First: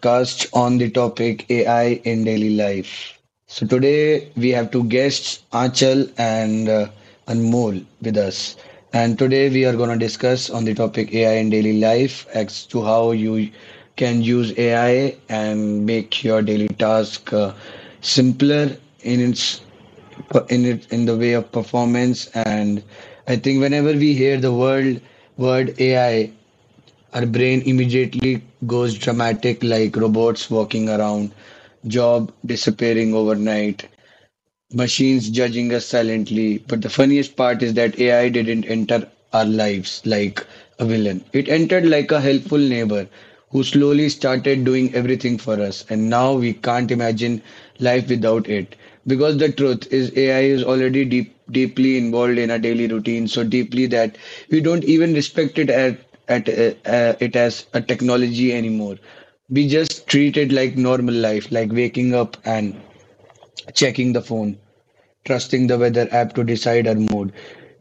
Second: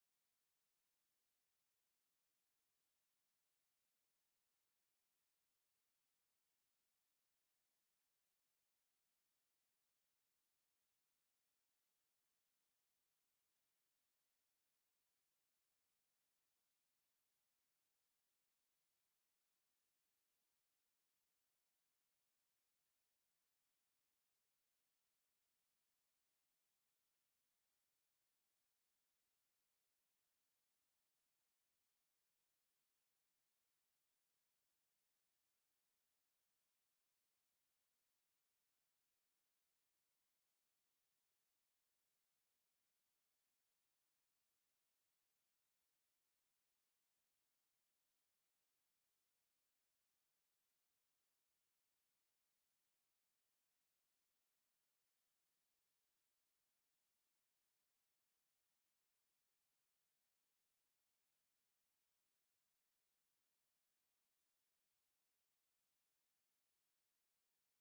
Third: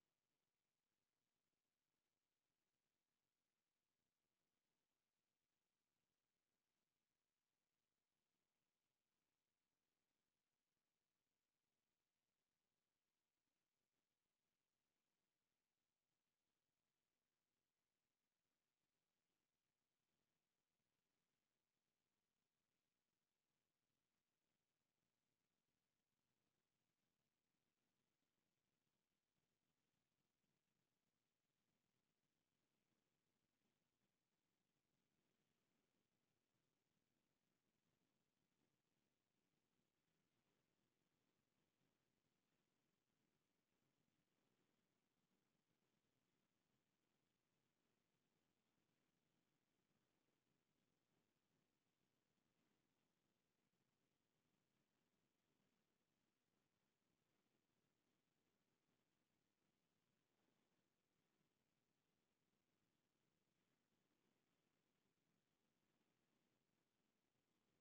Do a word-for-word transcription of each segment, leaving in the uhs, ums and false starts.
podcast on the topic A I in daily life. So, today we have two guests, Achal and uh, Anmol, with us. And today we are going to discuss on the topic A I in daily life as to how you can use A I and make your daily task uh, simpler in its in it in the way of performance. And I think whenever we hear the word word A I, our brain immediately goes dramatic, like robots walking around, job disappearing overnight. Machines judging us silently. But the funniest part is that A I didn't enter our lives like a villain. It entered like a helpful neighbor who slowly started doing everything for us. And now we can't imagine life without it. Because the truth is, A I is already deep, deeply involved in our daily routine, so deeply that we don't even respect it at, at uh, uh, it as a technology anymore. We just treat it like normal life, like waking up and checking the phone, trusting the weather app to decide our mood,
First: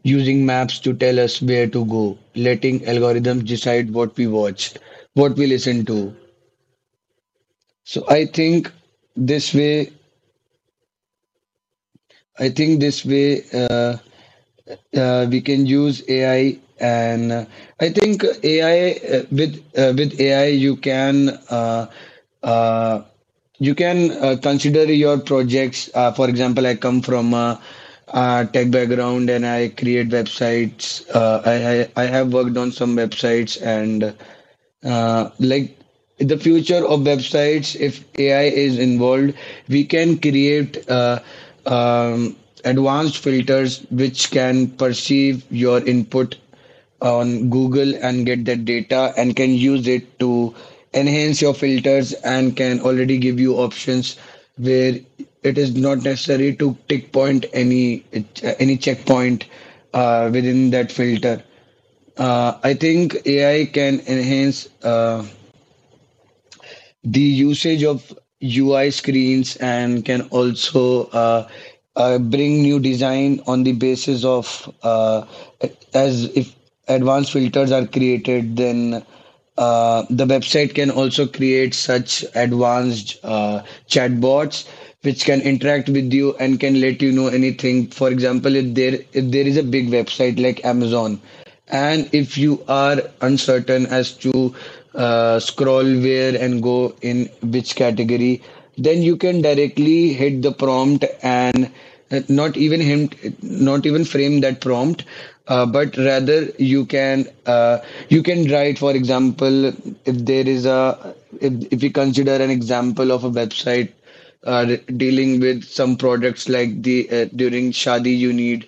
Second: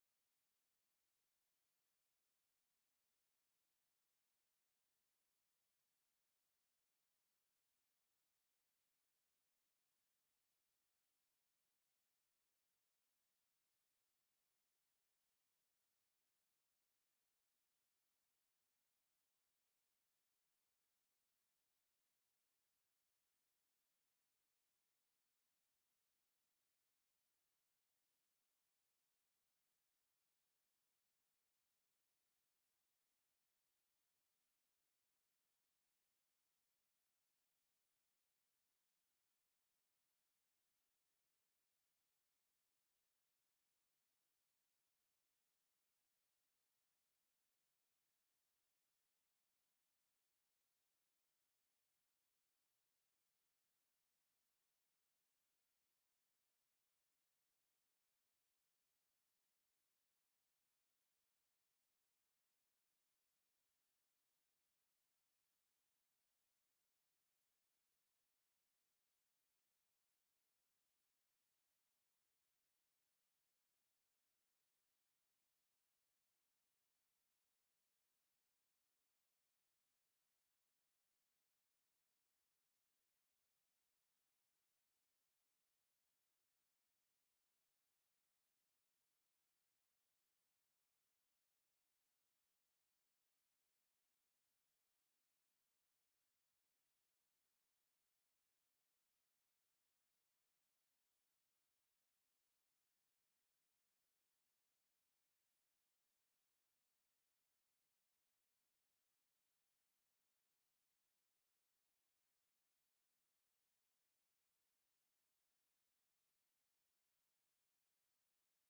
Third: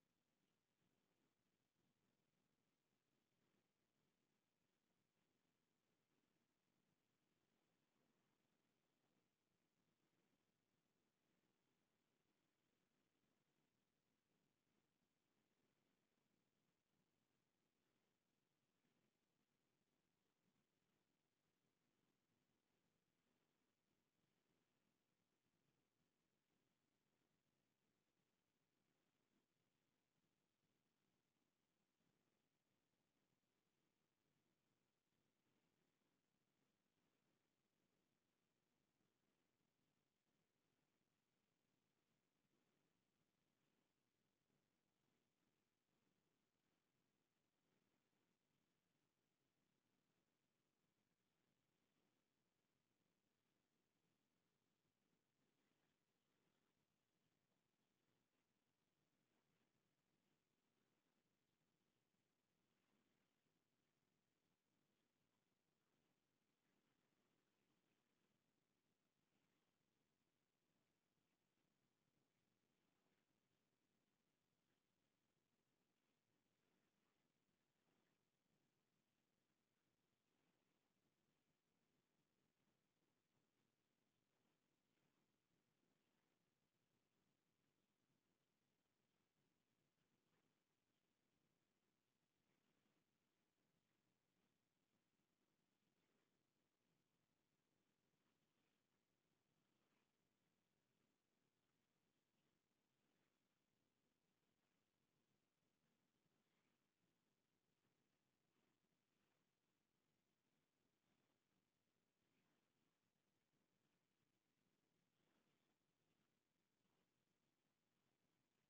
using maps to tell us where to go, letting algorithms decide what we watch, what we listen to. So I think this way, I think this way. Uh, uh, we can use A I, and uh, I think A I, uh, with uh, with A I you can, uh, uh, you can, uh, consider your projects. Uh, for example, I come from a, uh tech background and I create websites. Uh, I, I I have worked on some websites and uh, like the future of websites, if ai is involved, we can create uh, um, advanced filters which can perceive your input on google and get that data and can use it to enhance your filters and can already give you options where it is not necessary to tick point any any checkpoint uh, within that filter. uh, I think A I can enhance uh, the usage of U I screens and can also uh, uh, bring new design on the basis of, uh, as if advanced filters are created, then uh, the website can also create such advanced uh, chatbots which can interact with you and can let you know anything. For example, if there if there is a big website like Amazon, and if you are uncertain as to uh, scroll where and go in which category, then you can directly hit the prompt and, uh, not even him, not even frame that prompt, uh, but rather you can, uh, you can write, for example, if there is a if if we consider an example of a website uh, dealing with some products, like the, uh, during shadi you need,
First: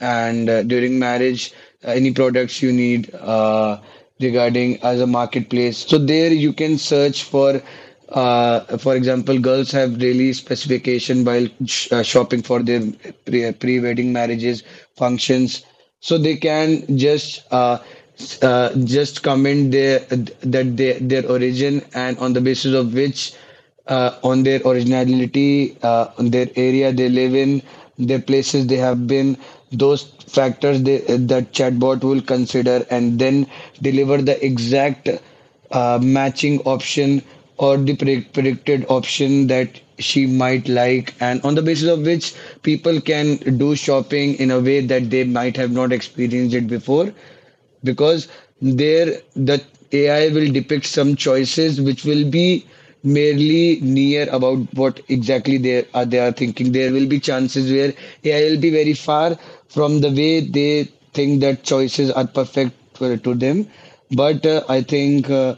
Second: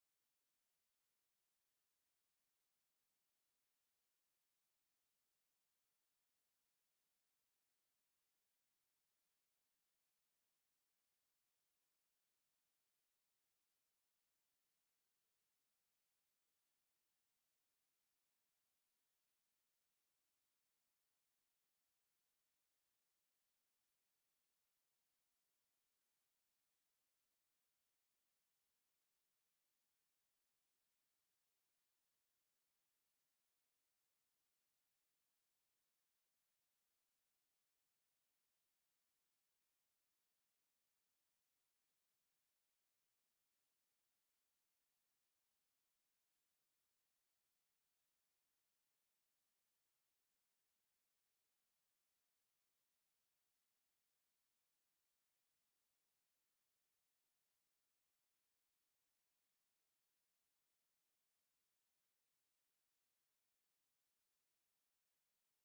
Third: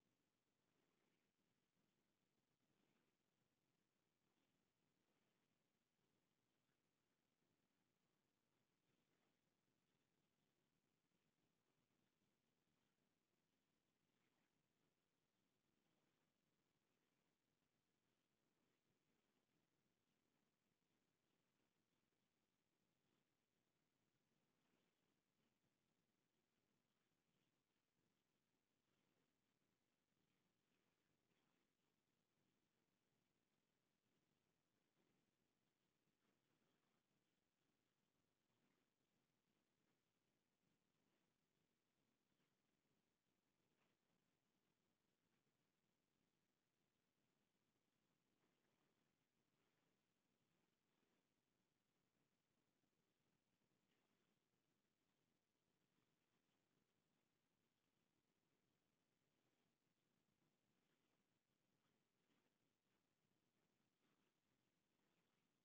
and uh, during marriage, uh, any products you need, uh, regarding as a marketplace. So there you can search for, uh, for example, girls have really specification while sh uh, shopping for their pre pre-wedding marriages functions. So they can just, uh, s- uh, just comment their that their their origin, and on the basis of which, uh, on their originality, uh, on their area they live in, their places they have been, those factors they, that chatbot will consider, and then deliver the exact uh, matching option or the pre predicted option that she might like, and on the basis of which people can do shopping in a way that they might have not experienced it before. Because there the A I will depict some choices which will be merely near about what exactly they are they are thinking. There will be chances where A I will be very far from the way they think that choices are perfect for, to them. But uh, I think uh,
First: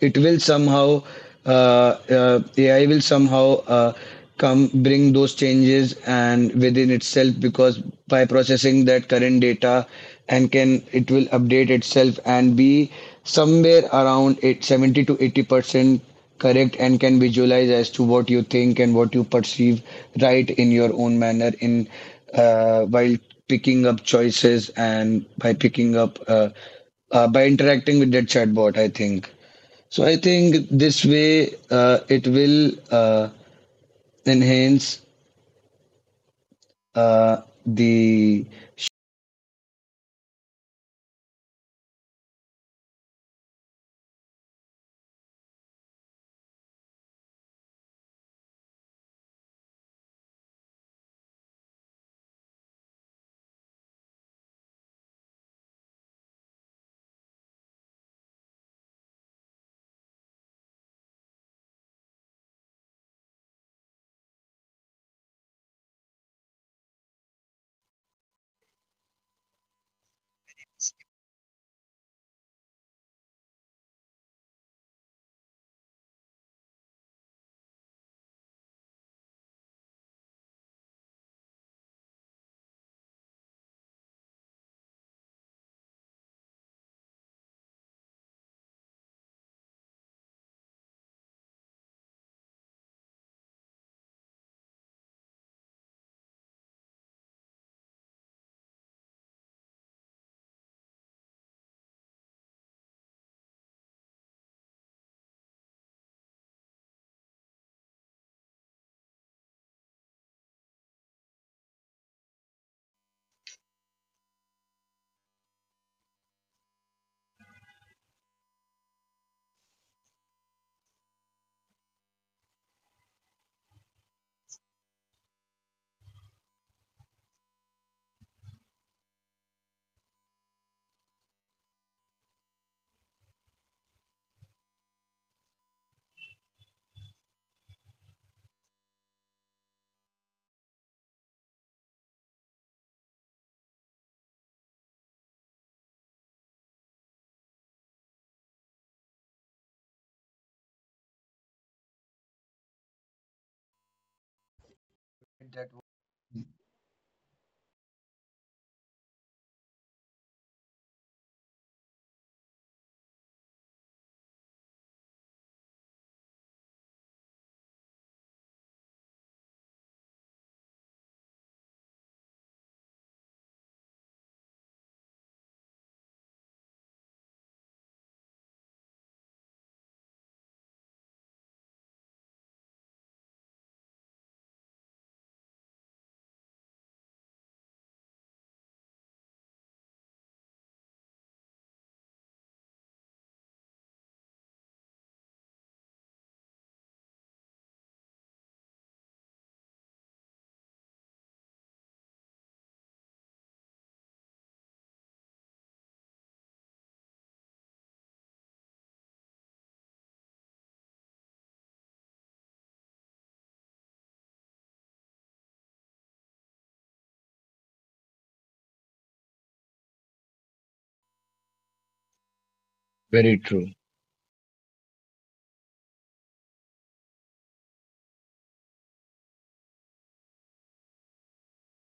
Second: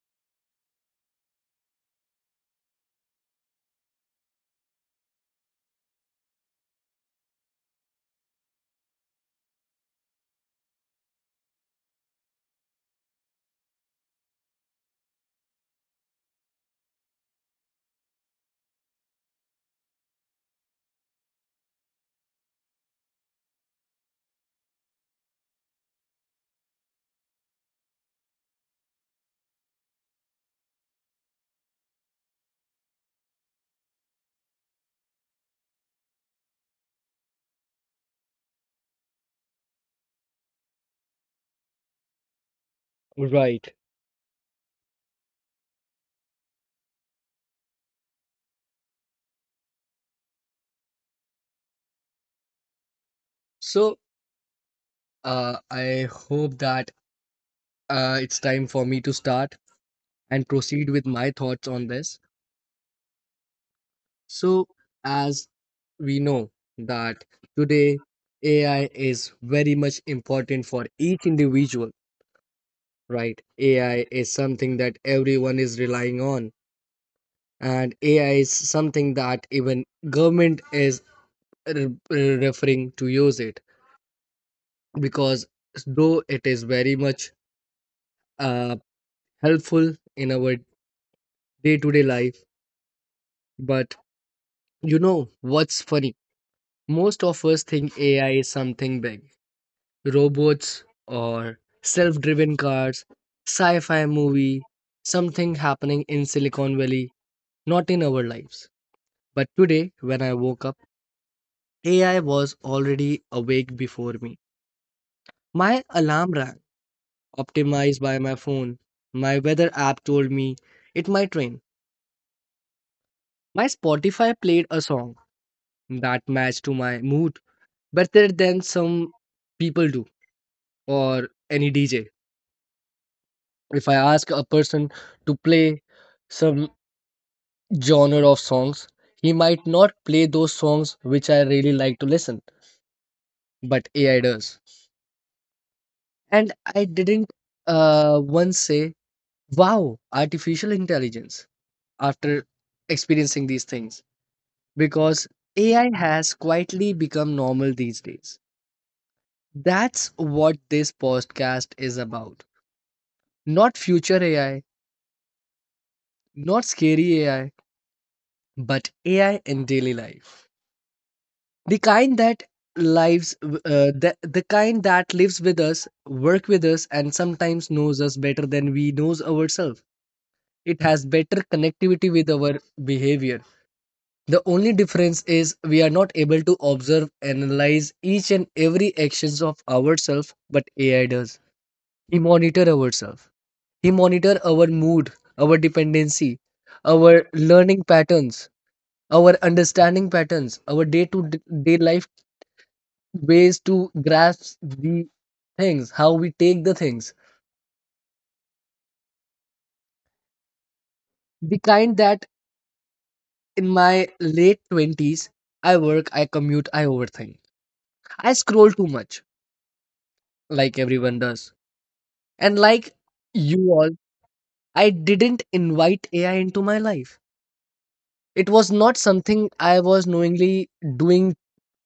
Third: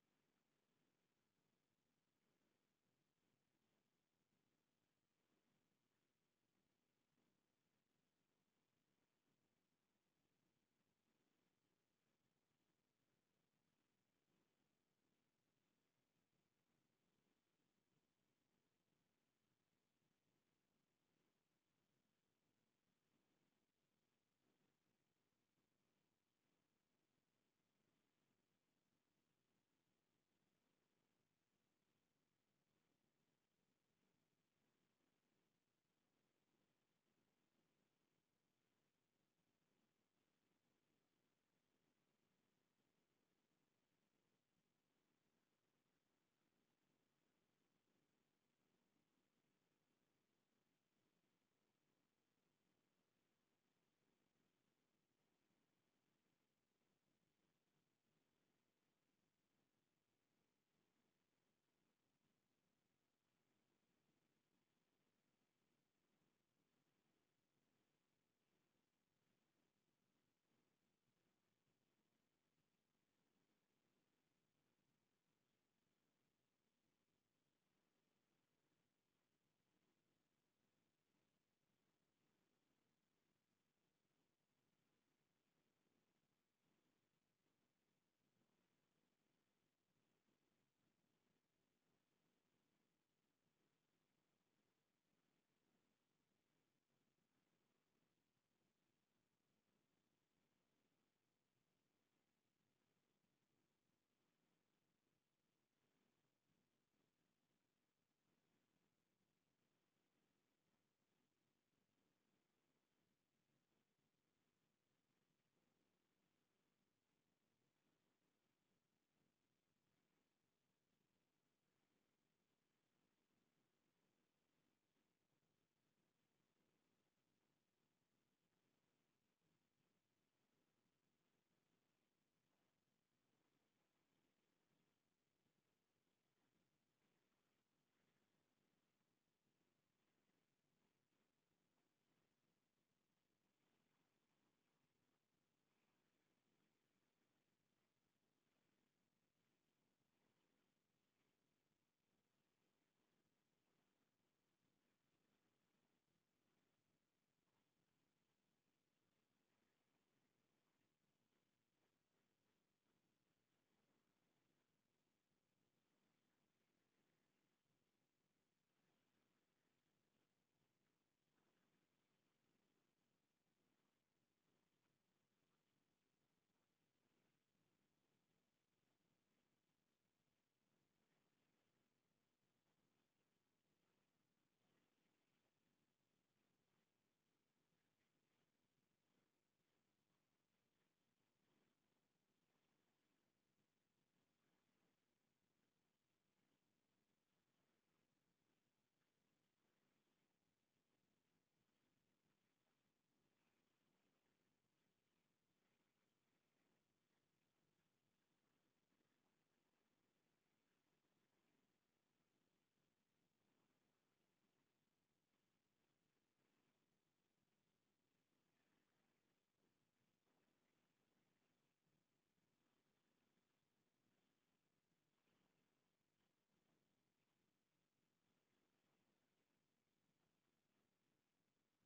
it will somehow, uh, uh, A I will somehow uh, come bring those changes and within itself, because by processing that current data, and can it will update itself and be somewhere around eight, seventy to eighty percent correct, and can visualize as to what you think and what you perceive right in your own manner in, uh, while picking up choices, and by picking up, uh, uh, by interacting with that chatbot, I think so I think this way, uh, it will uh, enhance uh, the. Right. So uh, I hope that uh, it's time for me to start and proceed with my thoughts on this. So, as we know that today A I is very much important for each individual, right? A I is something that everyone is relying on, and A I is something that even government is re- re- referring to use it because though it is very much uh, helpful in our day to day life. But you know what's funny? Most of us think A I is something big robots or self driven cars, sci fi movie, something happening in Silicon Valley, not in our lives. But today, when I woke up, A I was already awake before me. My alarm rang, optimized by my phone. My weather app told me it might rain. My Spotify played a song that matched to my mood, better than some people do or any D J. If I ask a person to play some genre of songs, he might not play those songs which I really like to listen, but A I does. And I didn't uh, once say, wow, artificial intelligence, after experiencing these things, because A I has quietly become normal these days. That's what this podcast is about. Not future A I, not scary A I, but A I in daily life. The kind that lives, w- uh, the, the kind that lives with us, work with us, and sometimes knows us better than we knows ourselves. It has better connectivity with our behavior. The only difference is we are not able to observe, analyze each and every actions of ourselves, but A I does. He monitor ourselves. He monitor our mood, our dependency, our learning patterns, our understanding patterns, our day to day life, ways to grasp the things, how we take the things. The kind that in my late twenties, I work, I commute, I overthink. I scroll too much, like everyone does. And like Very you true. all, I didn't invite A I into my life. It was not something I was knowingly doing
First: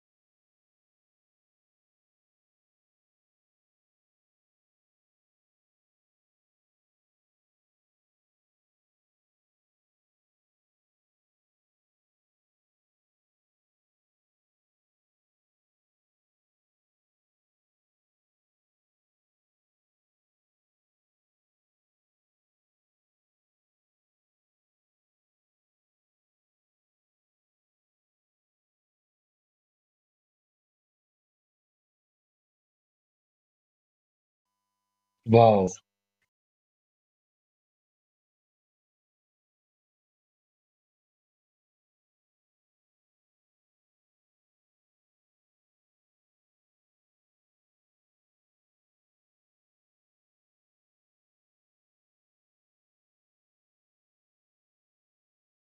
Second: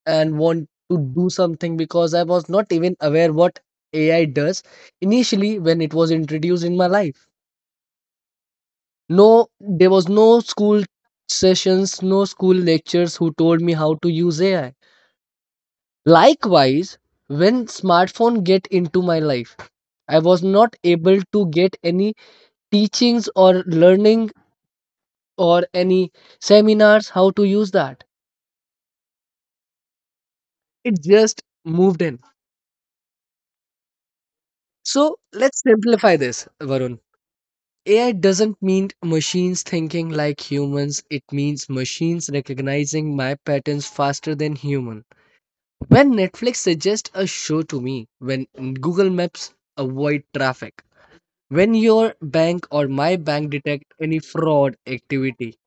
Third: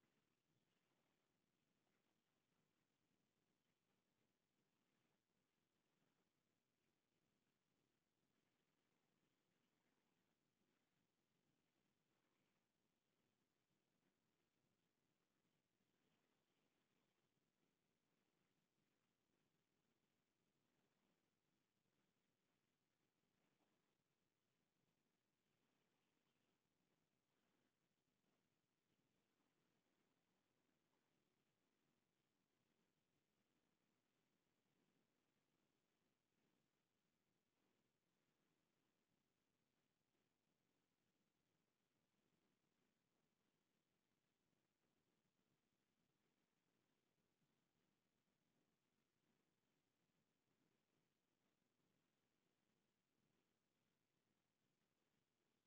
and want to do something, because I was not even aware what A I does initially when it was introduced in my life. No, there was no school sessions, no school lectures who told me how to use A I. Likewise, when smartphone get into my life, I was not able to get any teachings or learning or any seminars how to use that. It just moved in. So let's simplify this, Varun. A I doesn't mean machines thinking like humans. It means machines recognizing my patterns faster than human. When Netflix suggests a show to me, when Google Maps avoid traffic, when your bank or my bank detect any fraud activity,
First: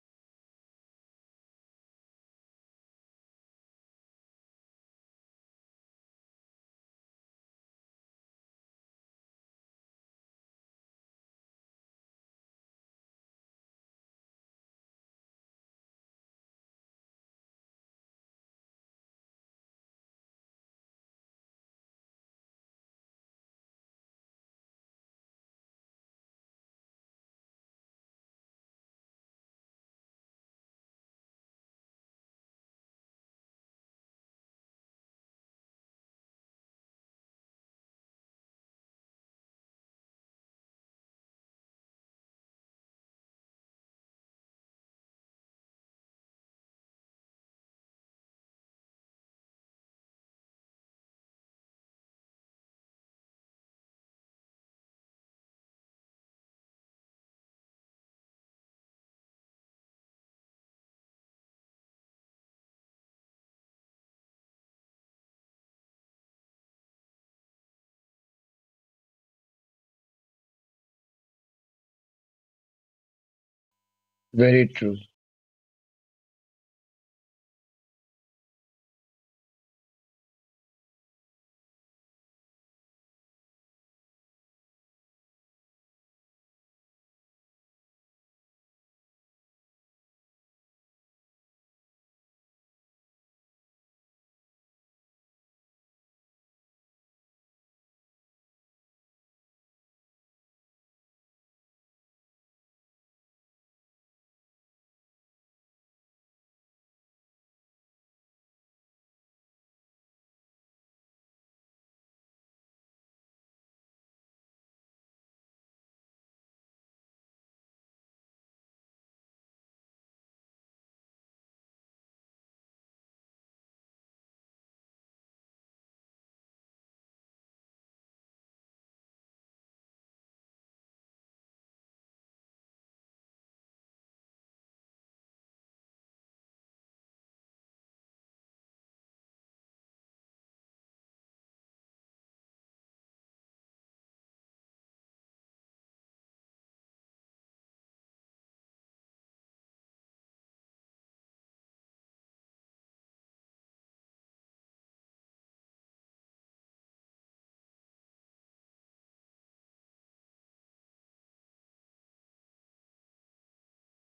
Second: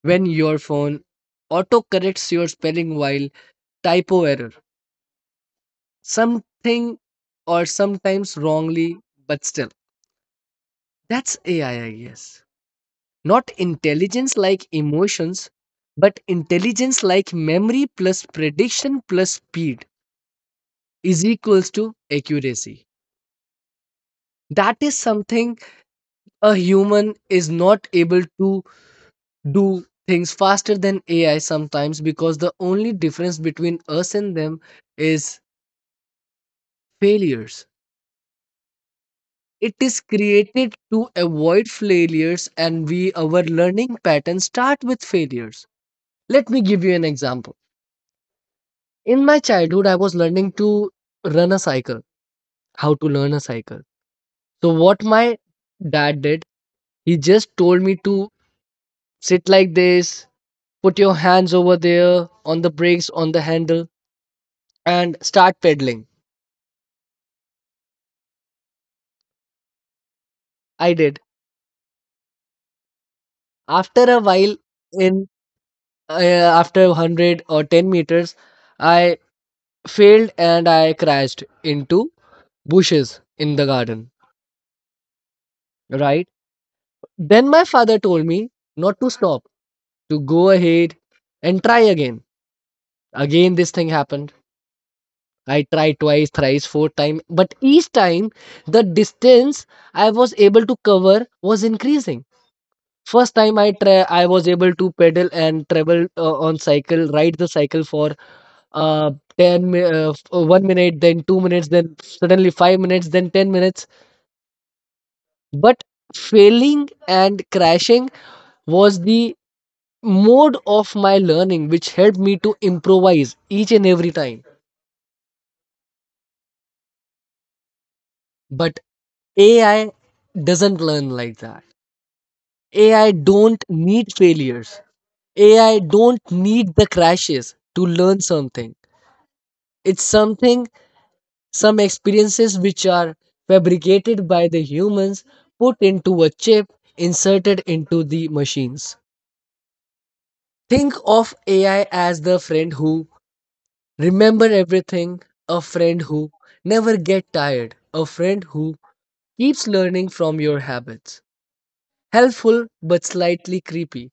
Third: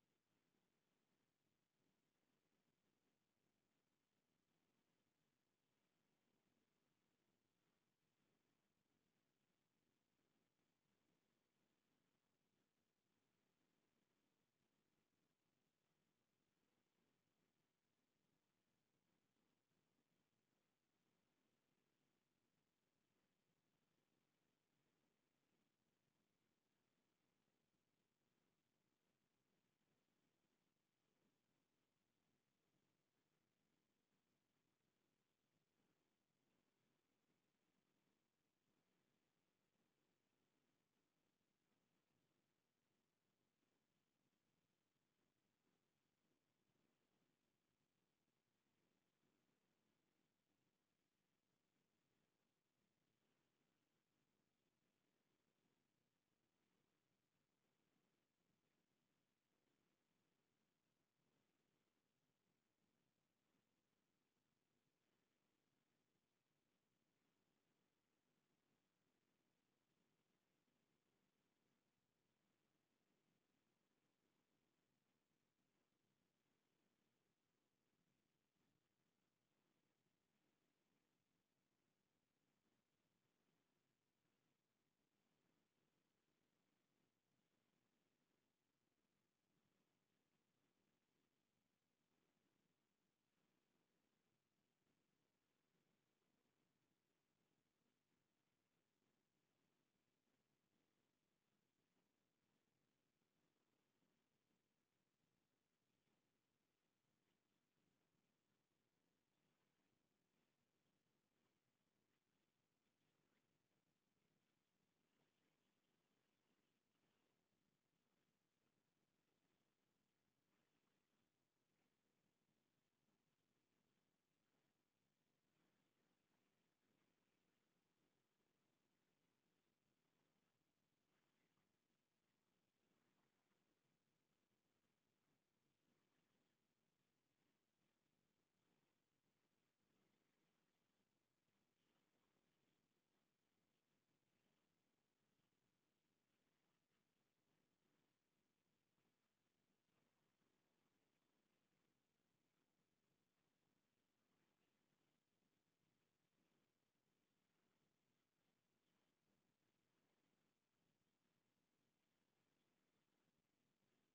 when your phone auto corrects your spelling while typo error, something or sometimes wrongly, but still. That's A I, I I guess. Not intelligence like emotions, but intelligence like memory plus prediction plus speed is equals to accuracy. That is something a human is not able to do, things faster than A I sometimes, because the only difference between us and them is failures. It is created to avoid failures, and we, our learning patterns start with failures. Let me give you an example. In my childhood I was learning to run a cycle, how to learn a cycle. So what my dad did, he just told me to sit like this, put your hands over there on the brakes on the handle and start pedaling. I did. After a while, Very true. in uh, after one hundred or ten meters, I failed and I crashed into bushes in the garden. Right? Then my father told me not to stop, to go ahead and try again. Again, this thing happened. I tried twice, thrice, four times, but each time the distance I was able to cover was increasing. First time, i tra- i was able to pedal and travel, uh, on cycle ride the cycle for uh ten mi- uh, f- uh, one minute, then two minutes, then suddenly five minutes, then ten minutes. But failing and crashing was the mode of my learning, which helped me to improvise each and every time. But AI doesn't learn like that. AI don't need failures. AI don't need the crashes to learn something. It's something, some experiences which are fabricated by the humans, put into a chip, inserted into the machines. Think of A I as the friend who remember everything, a friend who never get tired, a friend who keeps learning from your habits. Helpful but slightly creepy.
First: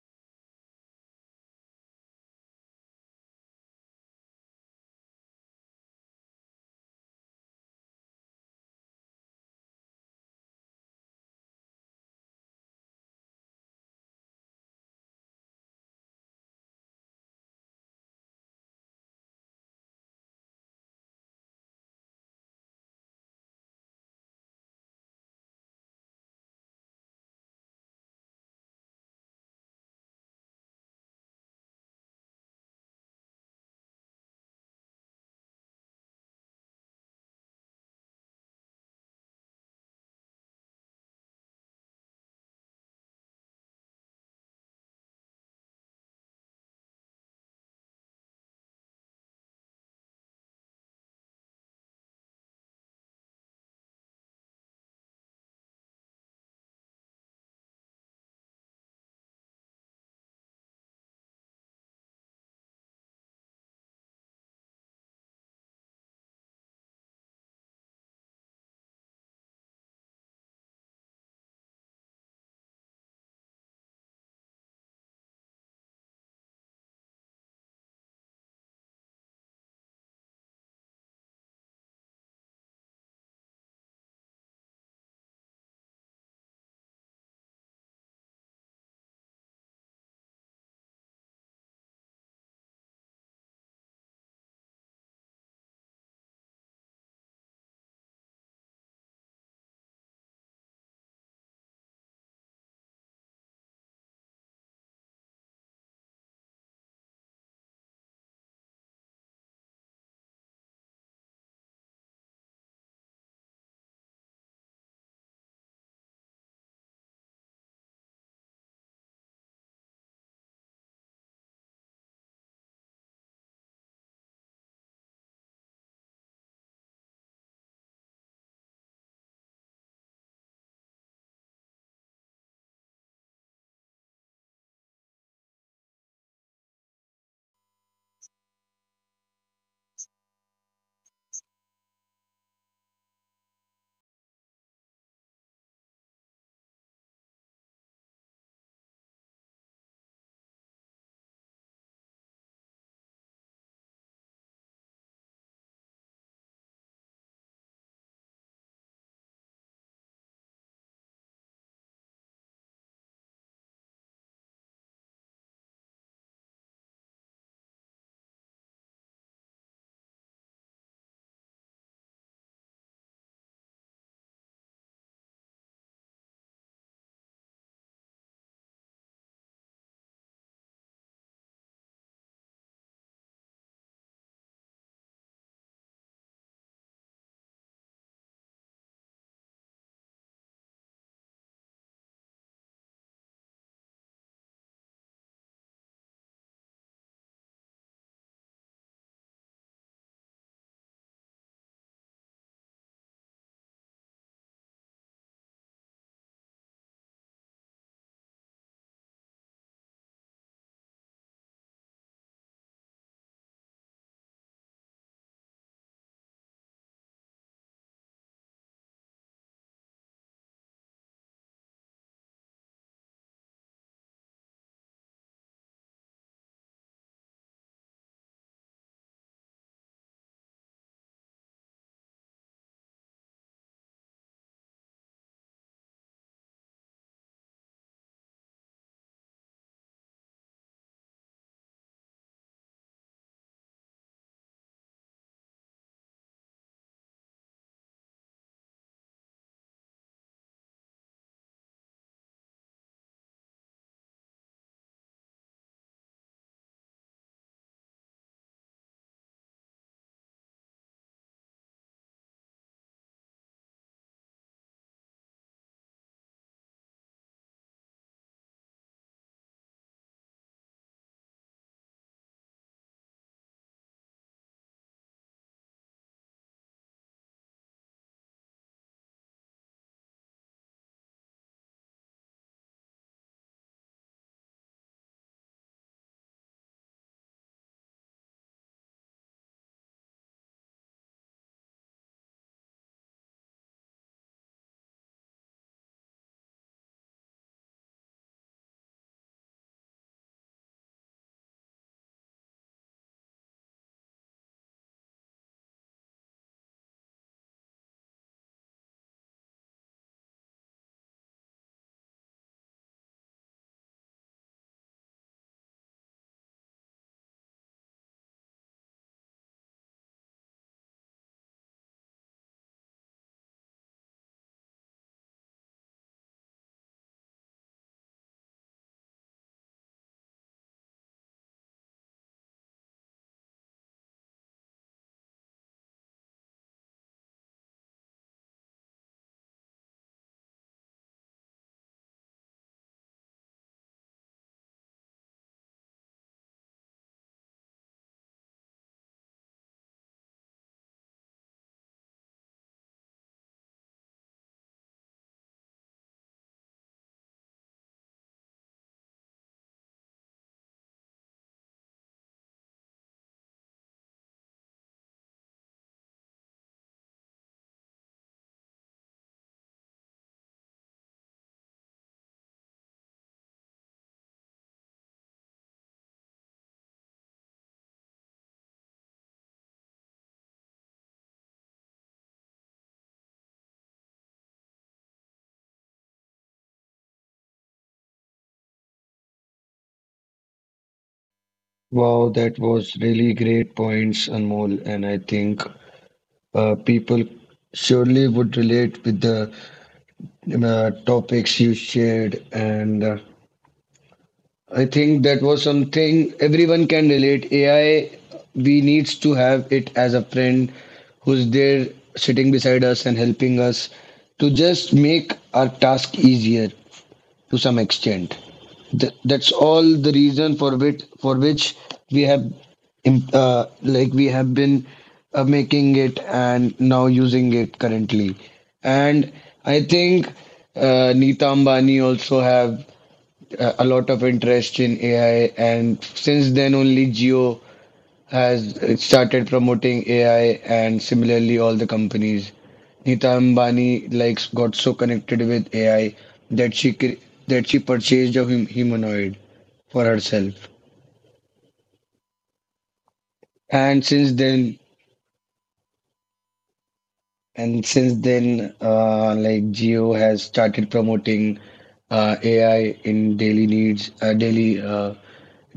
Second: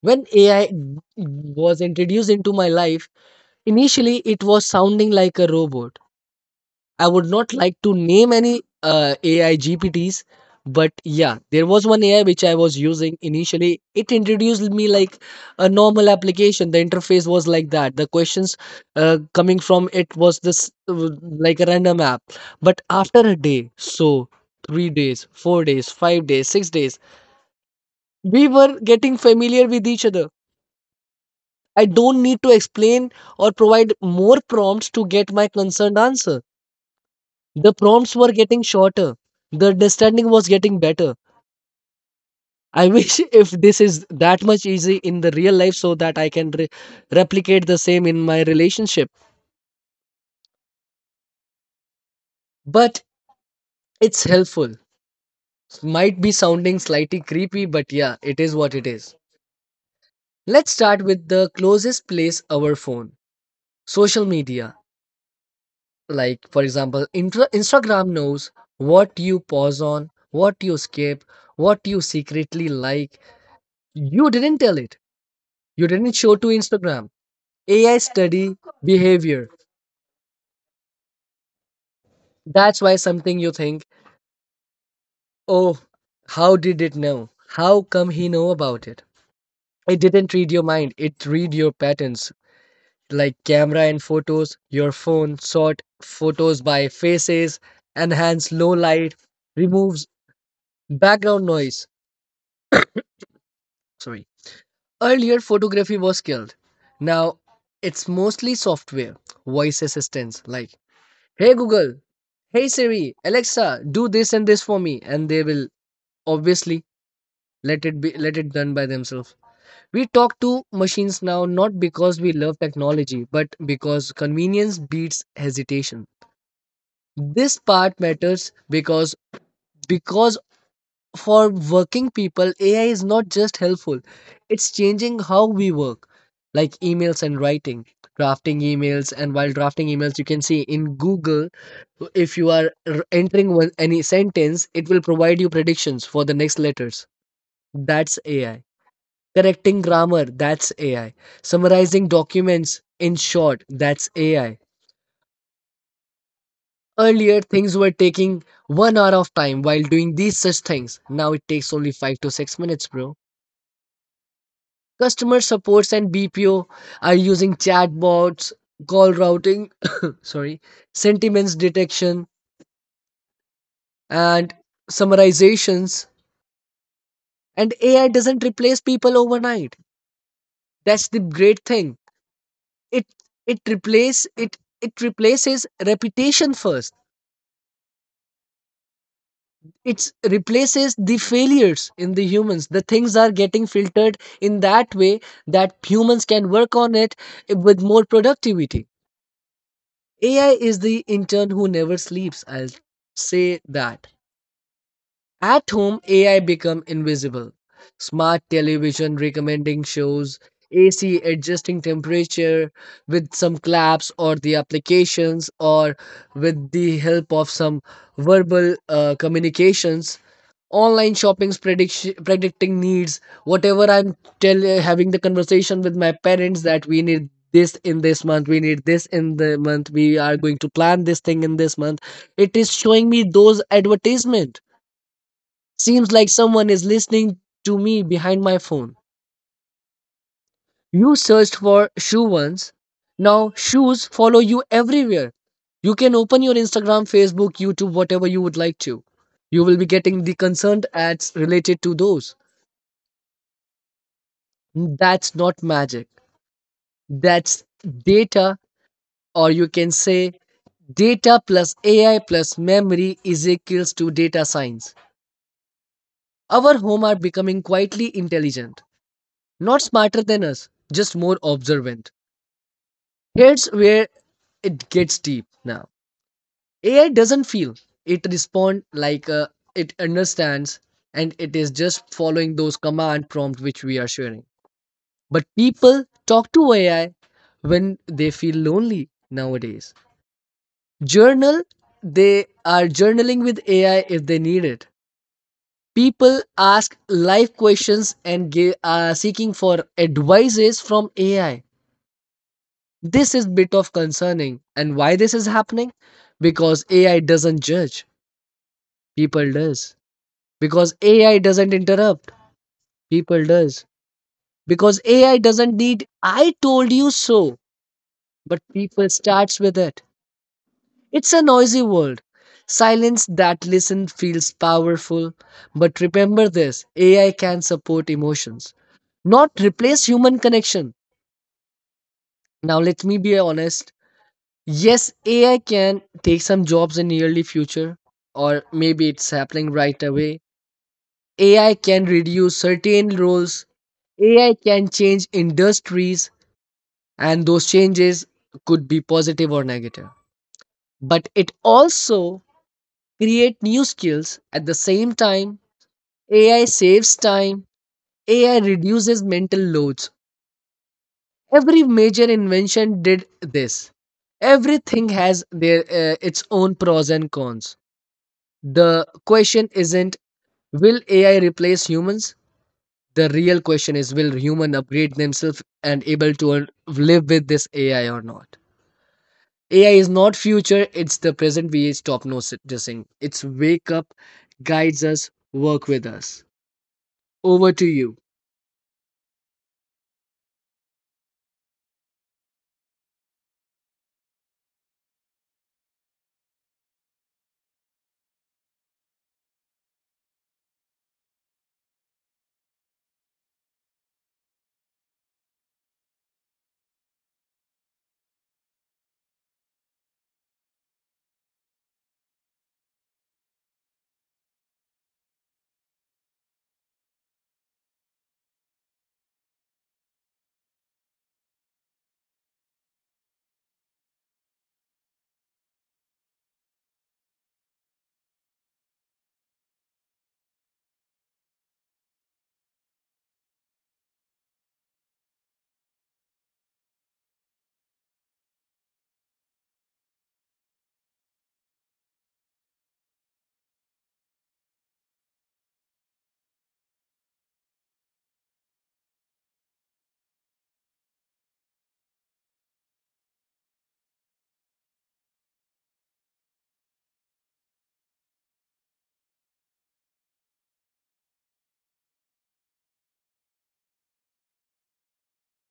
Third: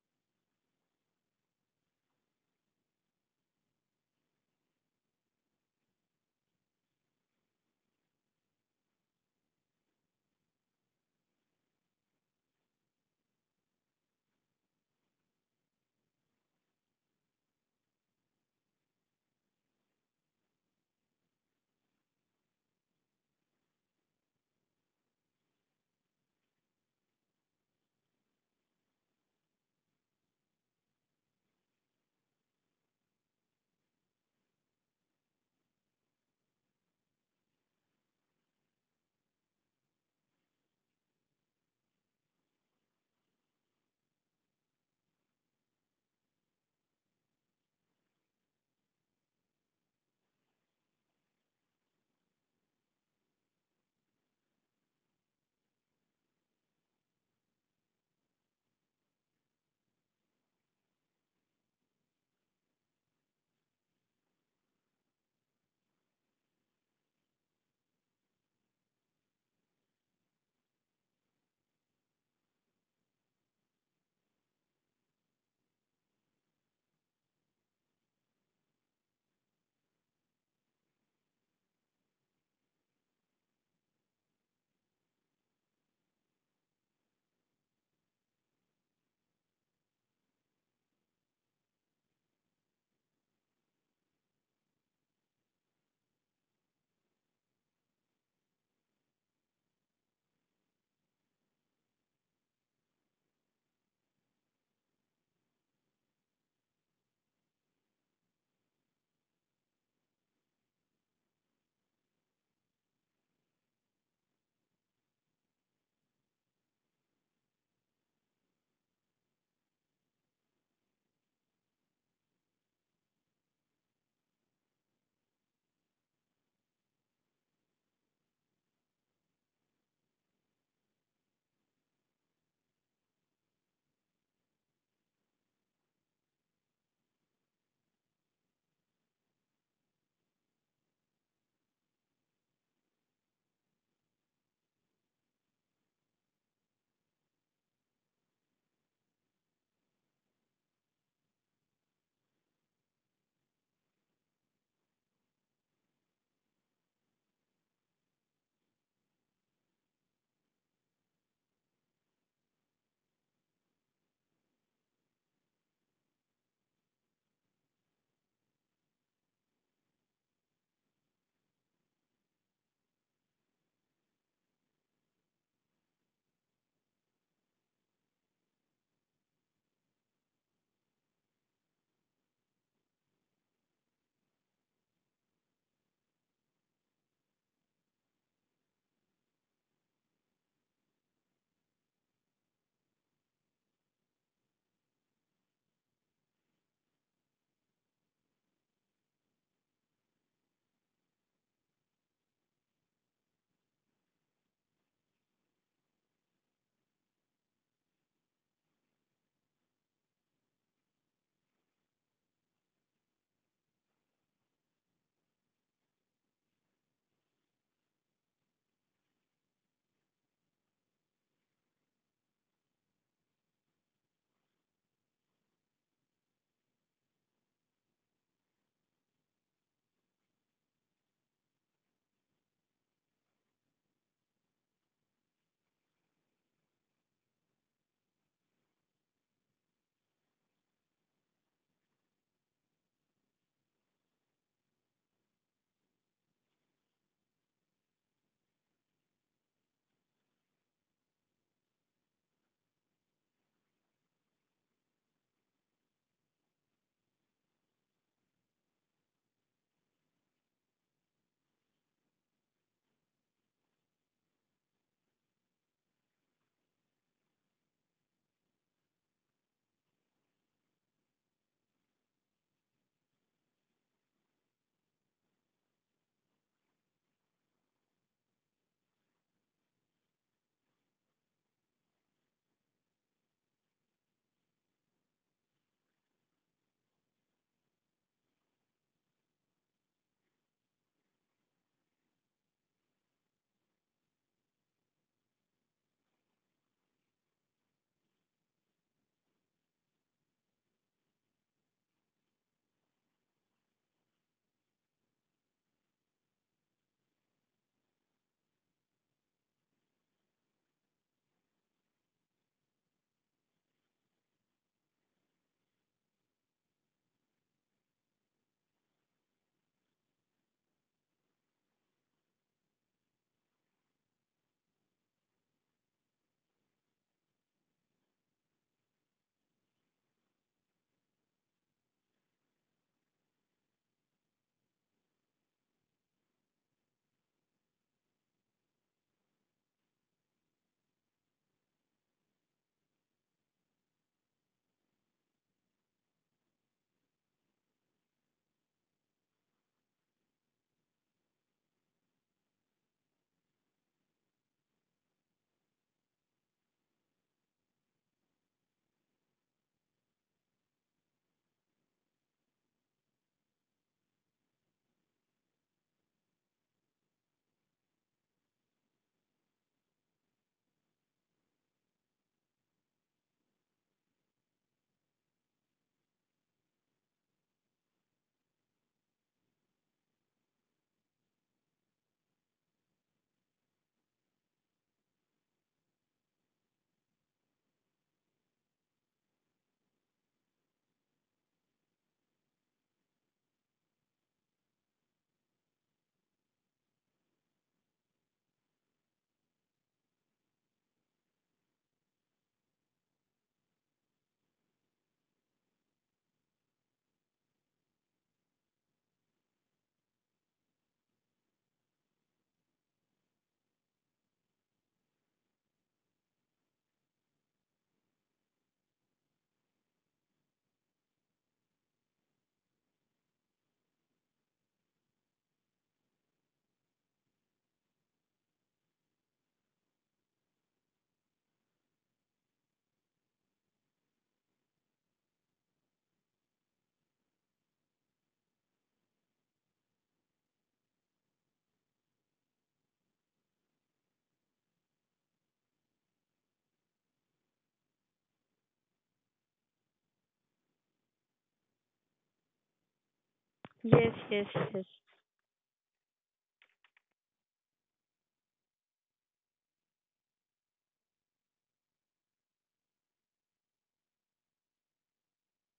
When A I was introduced into my life, initially it was sounding like a robot. I would not like to name any uh, A I G P Ts, but yeah, there was one A I which I was using initially. It introduced me like a normal application. The interface was like that. The questions uh, coming from it was this, uh, like a random app. But after a day, so three days, four days, five days, six days, we were getting familiar with each other. I don't need to explain or provide more prompts to get my concerned answer. The prompts were getting shorter. The understanding was getting better. I wish if this is that much easy in the real life, so that I can re- replicate the same in my relationship. But it's helpful. Might be sounding slightly creepy, but yeah, it is what it is. Let's start with the closest place, our phone. Social media. Like, for example, intra- Instagram knows what you pause on, what you skip, what you secretly like. You didn't tell it. You didn't show to Instagram. A I study behavior. That's why something you think, oh, how did it know? How come he know about it? It didn't read your mind. It read your patterns, like camera and photos. Your phone sort photos by faces, enhance low light, removes background noise. Sorry. Earlier photography was killed. Now it's mostly software. Voice assistants like, hey Google, hey Siri, Alexa, do this and this for me, and they will. Obviously, let it be let it done by themselves. We talk to machines now, not because we love technology, but because convenience beats hesitation. This part matters, because because for working people, A I is not just helpful. It's changing how we work, like emails and writing, drafting emails. And while drafting emails, you can see in Google, if you are r- entering one, any sentence, it will provide you predictions for the next letters. That's A I. Correcting grammar, that's A I. Summarizing documents in short, that's A I. Earlier, things were taking one hour of time while doing these such things. Now it takes only five to six minutes, bro. Customer supports and B P O are using chatbots, call routing, sorry, sentiments detection, and summarizations. And A I doesn't replace people overnight. That's the great thing. It it replace it it replaces reputation first. It replaces the failures in the humans. The things are getting filtered in that way, that humans can work on it with more productivity. AI is the intern who never sleeps, I'll say that. At home, A I become invisible. Smart television recommending shows, A C adjusting temperature with some claps or the applications, or with the help of some verbal uh, communications. Online shopping's prediction, predicting needs. Whatever I'm tell having the conversation with my parents, that we need this in this month, we need this in the month, we are going to plan this thing in this month, it is showing me those advertisement. Seems like someone is listening to me behind my phone. You searched for shoe once. Now shoes follow you everywhere. You can open your Instagram, Facebook, YouTube, whatever you would like to. You will be getting the concerned ads related to those. That's not magic. That's data. Or you can say, data plus A I plus memory is equals to data science. Our home are becoming quietly intelligent, not smarter than us, just more observant. Here's where it gets deep now. A I doesn't feel, it responds, like uh, it understands, and it is just following those command prompts which we are sharing. But people talk to A I when they feel lonely nowadays. Journal, they are journaling with A I if they need it. People ask life questions and give, uh, seeking for advices from A I. This is bit of concerning. And why this is happening? Because A I doesn't judge, people does. Because A I doesn't interrupt, people does. Because A I doesn't need I told you so, but people starts with it. It's a noisy world. Silence that listen feels powerful, but remember this, A I can support emotions, not replace human connection. Now let me be honest, yes, A I can take some jobs in nearly future, or maybe it's happening right away. A I can reduce certain roles. A I can change industries, and those changes could be positive or negative. But it also create new skills at the same time. A I saves time. A I reduces mental loads. Every major invention did this. Everything has their uh, its own pros and cons. The question isn't, will A I replace humans? The real question is: will human upgrade themselves and able to un- live with this A I or not? A I is not future, it's the present we stop noticing. It's wake up, guides us, work with us. Over to you. Wow, that was really great points, Anmol. And I think uh, people surely would relate with the uh, topics you shared. And uh, I think that was something everyone can relate. A I, we needs to have it as a friend who's there sitting beside us and helping us to just make our task easier to some extent. Th- that's all the reason for which for which we have, im- uh, like we have been, uh, making it and now using it currently. And I think uh, Neeta Ambani also have uh, a lot of interest in A I, and since then only Jio has uh, started promoting A I, and similarly all the companies. Nita Ambani like got so connected with A I that she cre- that she purchased a hum- humanoid for herself, and Yes, since yes, then. yes. And since then, uh, like Geo has started promoting uh, A I in daily needs, uh, daily uh,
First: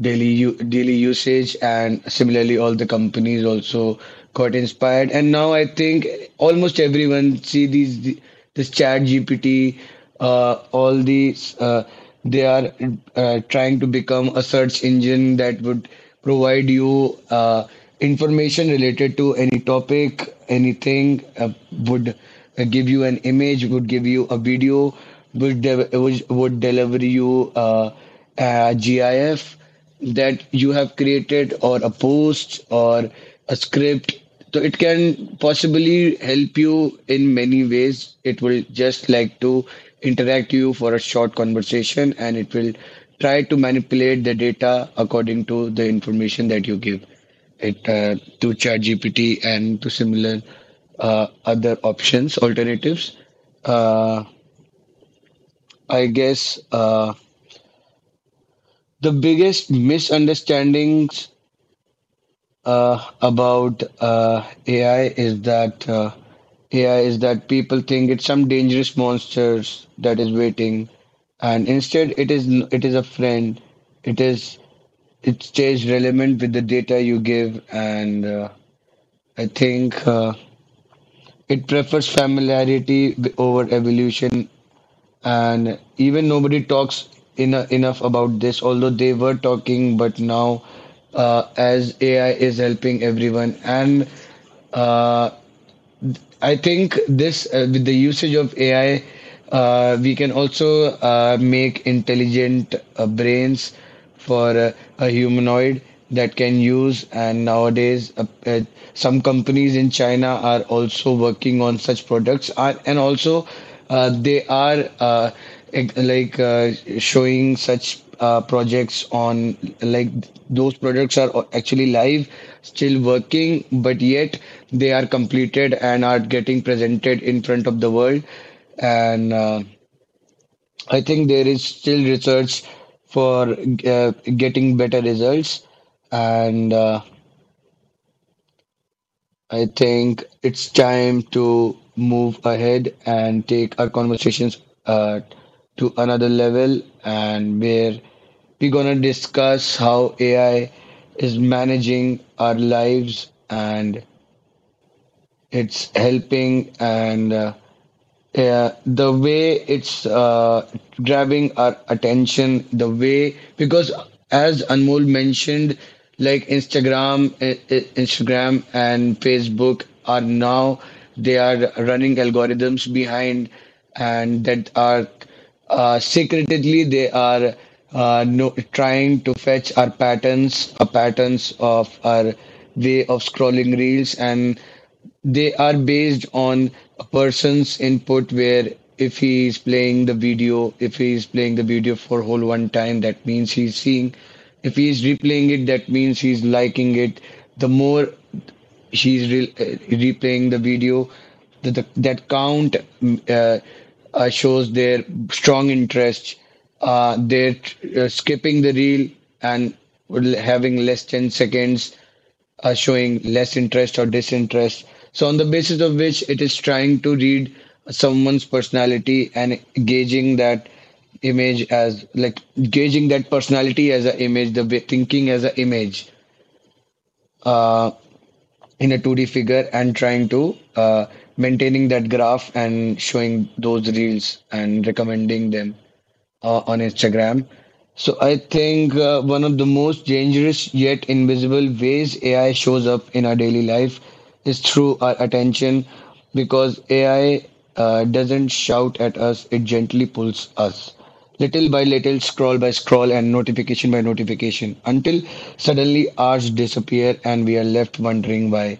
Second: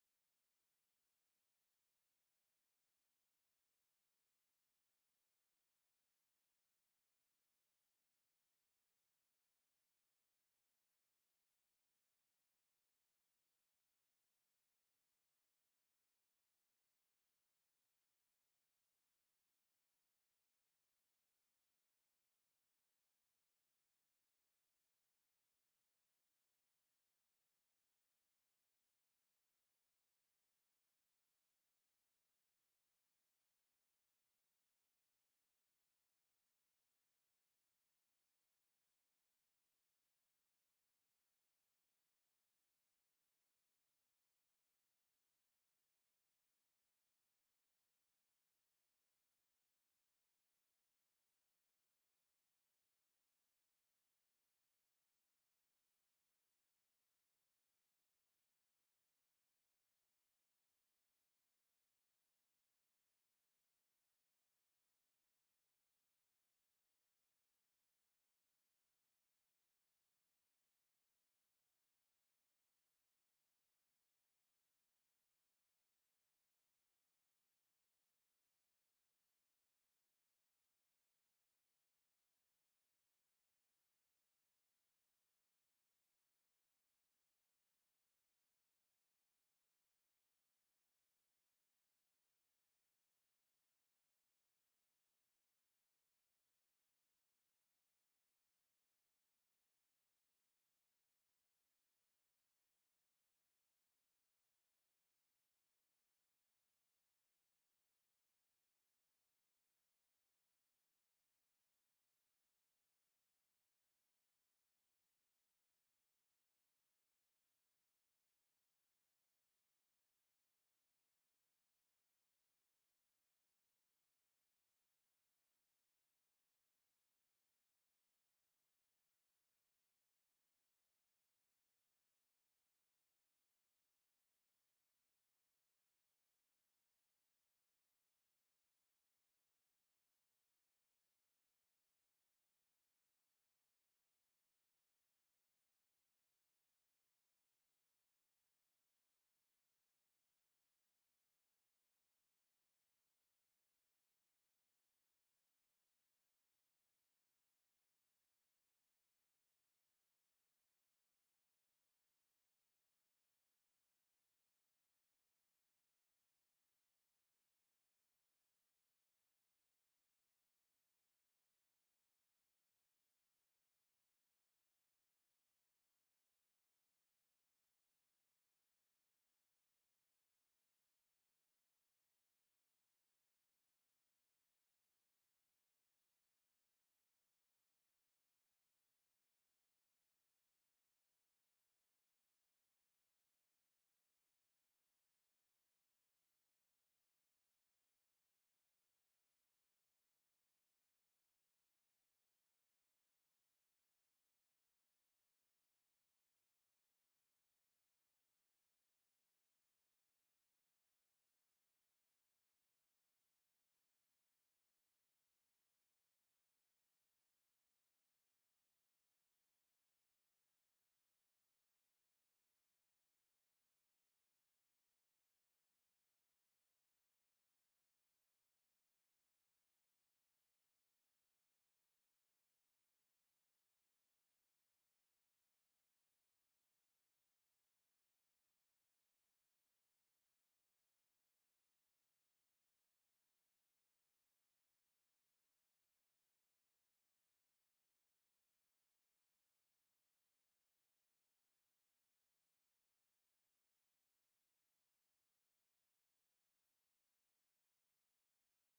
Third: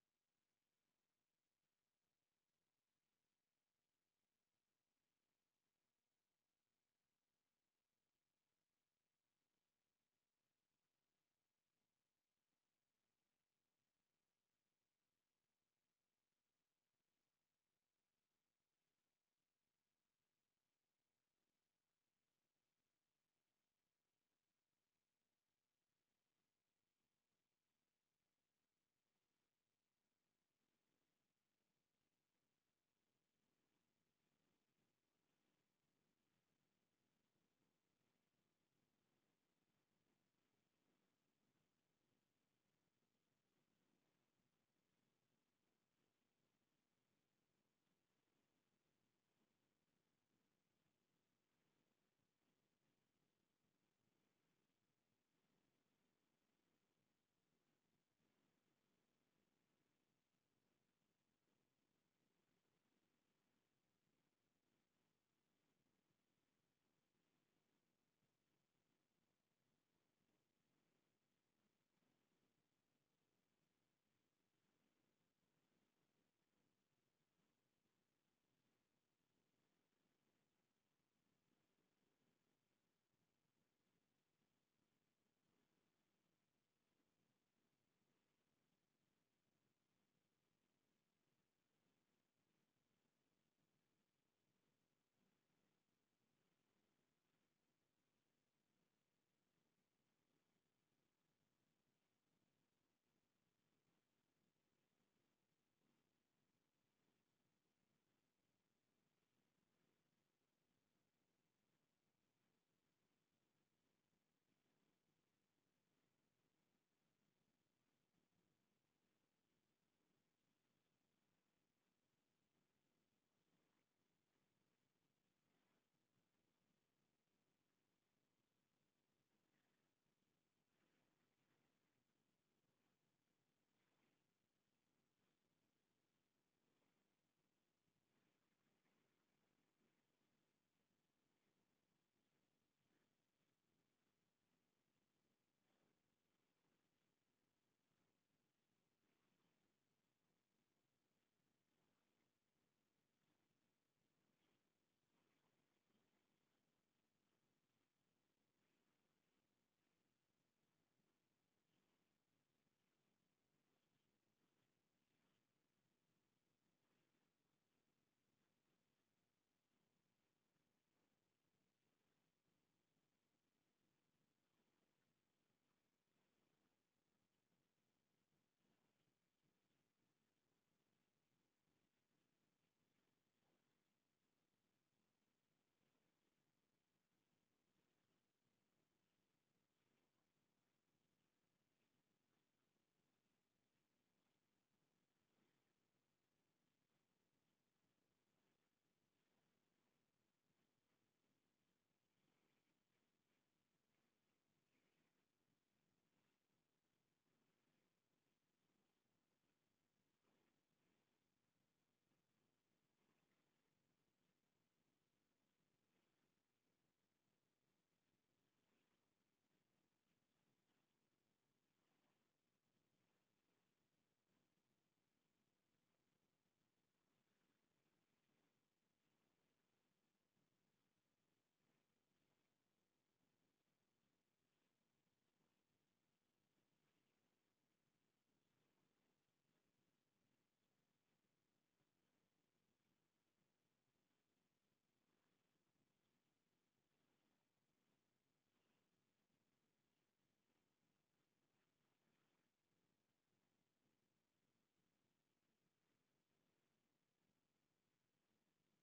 daily u daily usage, and similarly, all the companies also got inspired. And now I think almost everyone see these this Chat G P T. Uh, all these, uh, they are uh, trying to become a search engine that would provide you. Uh, information related to any topic, anything uh, would uh, give you an image, would give you a video, would de- would, would deliver you uh, a GIF that you have created, or a post, or a script. So it can possibly help you in many ways. It will just like to interact you for a short conversation, and it will try to manipulate the data according to the information that you give it, uh, to ChatGPT and to similar uh, other options, alternatives. Uh, I guess uh, the biggest misunderstandings uh, about uh, A I is that uh, A I is that people think it's some dangerous monsters that is waiting, and instead it is, n- it is a friend. It is it stays relevant with the data you give, and uh, I think. Uh, It prefers familiarity over evolution, and even nobody talks in enough about this. Although they were talking, but now, uh, as A I is helping everyone, and uh, I think this, uh, with the usage of A I, uh, we can also uh, make intelligent uh, brains for uh, a humanoid that can use. And nowadays, uh, uh, some companies in China are also working on such products, are, and also uh, they are, uh, ex- like uh, showing such uh, projects on, like, those products are actually live, still working, but yet they are completed and are getting presented in front of the world. And uh, I think there is still research for uh, getting better results. And uh, I think it's time to move ahead and take our conversations uh, to another level, and where we're gonna discuss how A I is managing our lives and it's helping. And uh, yeah, the way it's uh, grabbing our attention, the way, because as Anmol mentioned, like Instagram, I I- Instagram and Facebook are now, they are running algorithms behind, and that are uh, secretly, they are, uh, no, trying to fetch our patterns, our patterns of our way of scrolling reels. And they are based on a person's input, where if he is playing the video if he is playing the video for whole one time, that means he's seeing. If he is replaying it, that means he's liking it. The more he's re- uh, replaying the video, the, the, that count, mm, uh, uh, shows their strong interest. Uh, they're uh, skipping the reel and having less ten seconds are showing less interest or disinterest. So, on the basis of which it is trying to read someone's personality and gauging that image as like gauging that personality as an image, the way- thinking as an image uh, in a two D figure, and trying to, uh, maintaining that graph and showing those reels and recommending them uh, on Instagram. So I think uh, one of the most dangerous yet invisible ways A I shows up in our daily life is through our attention, because A I uh, doesn't shout at us, it gently pulls us. Little by little, scroll by scroll, and notification by notification, until suddenly hours disappear and we are left wondering why,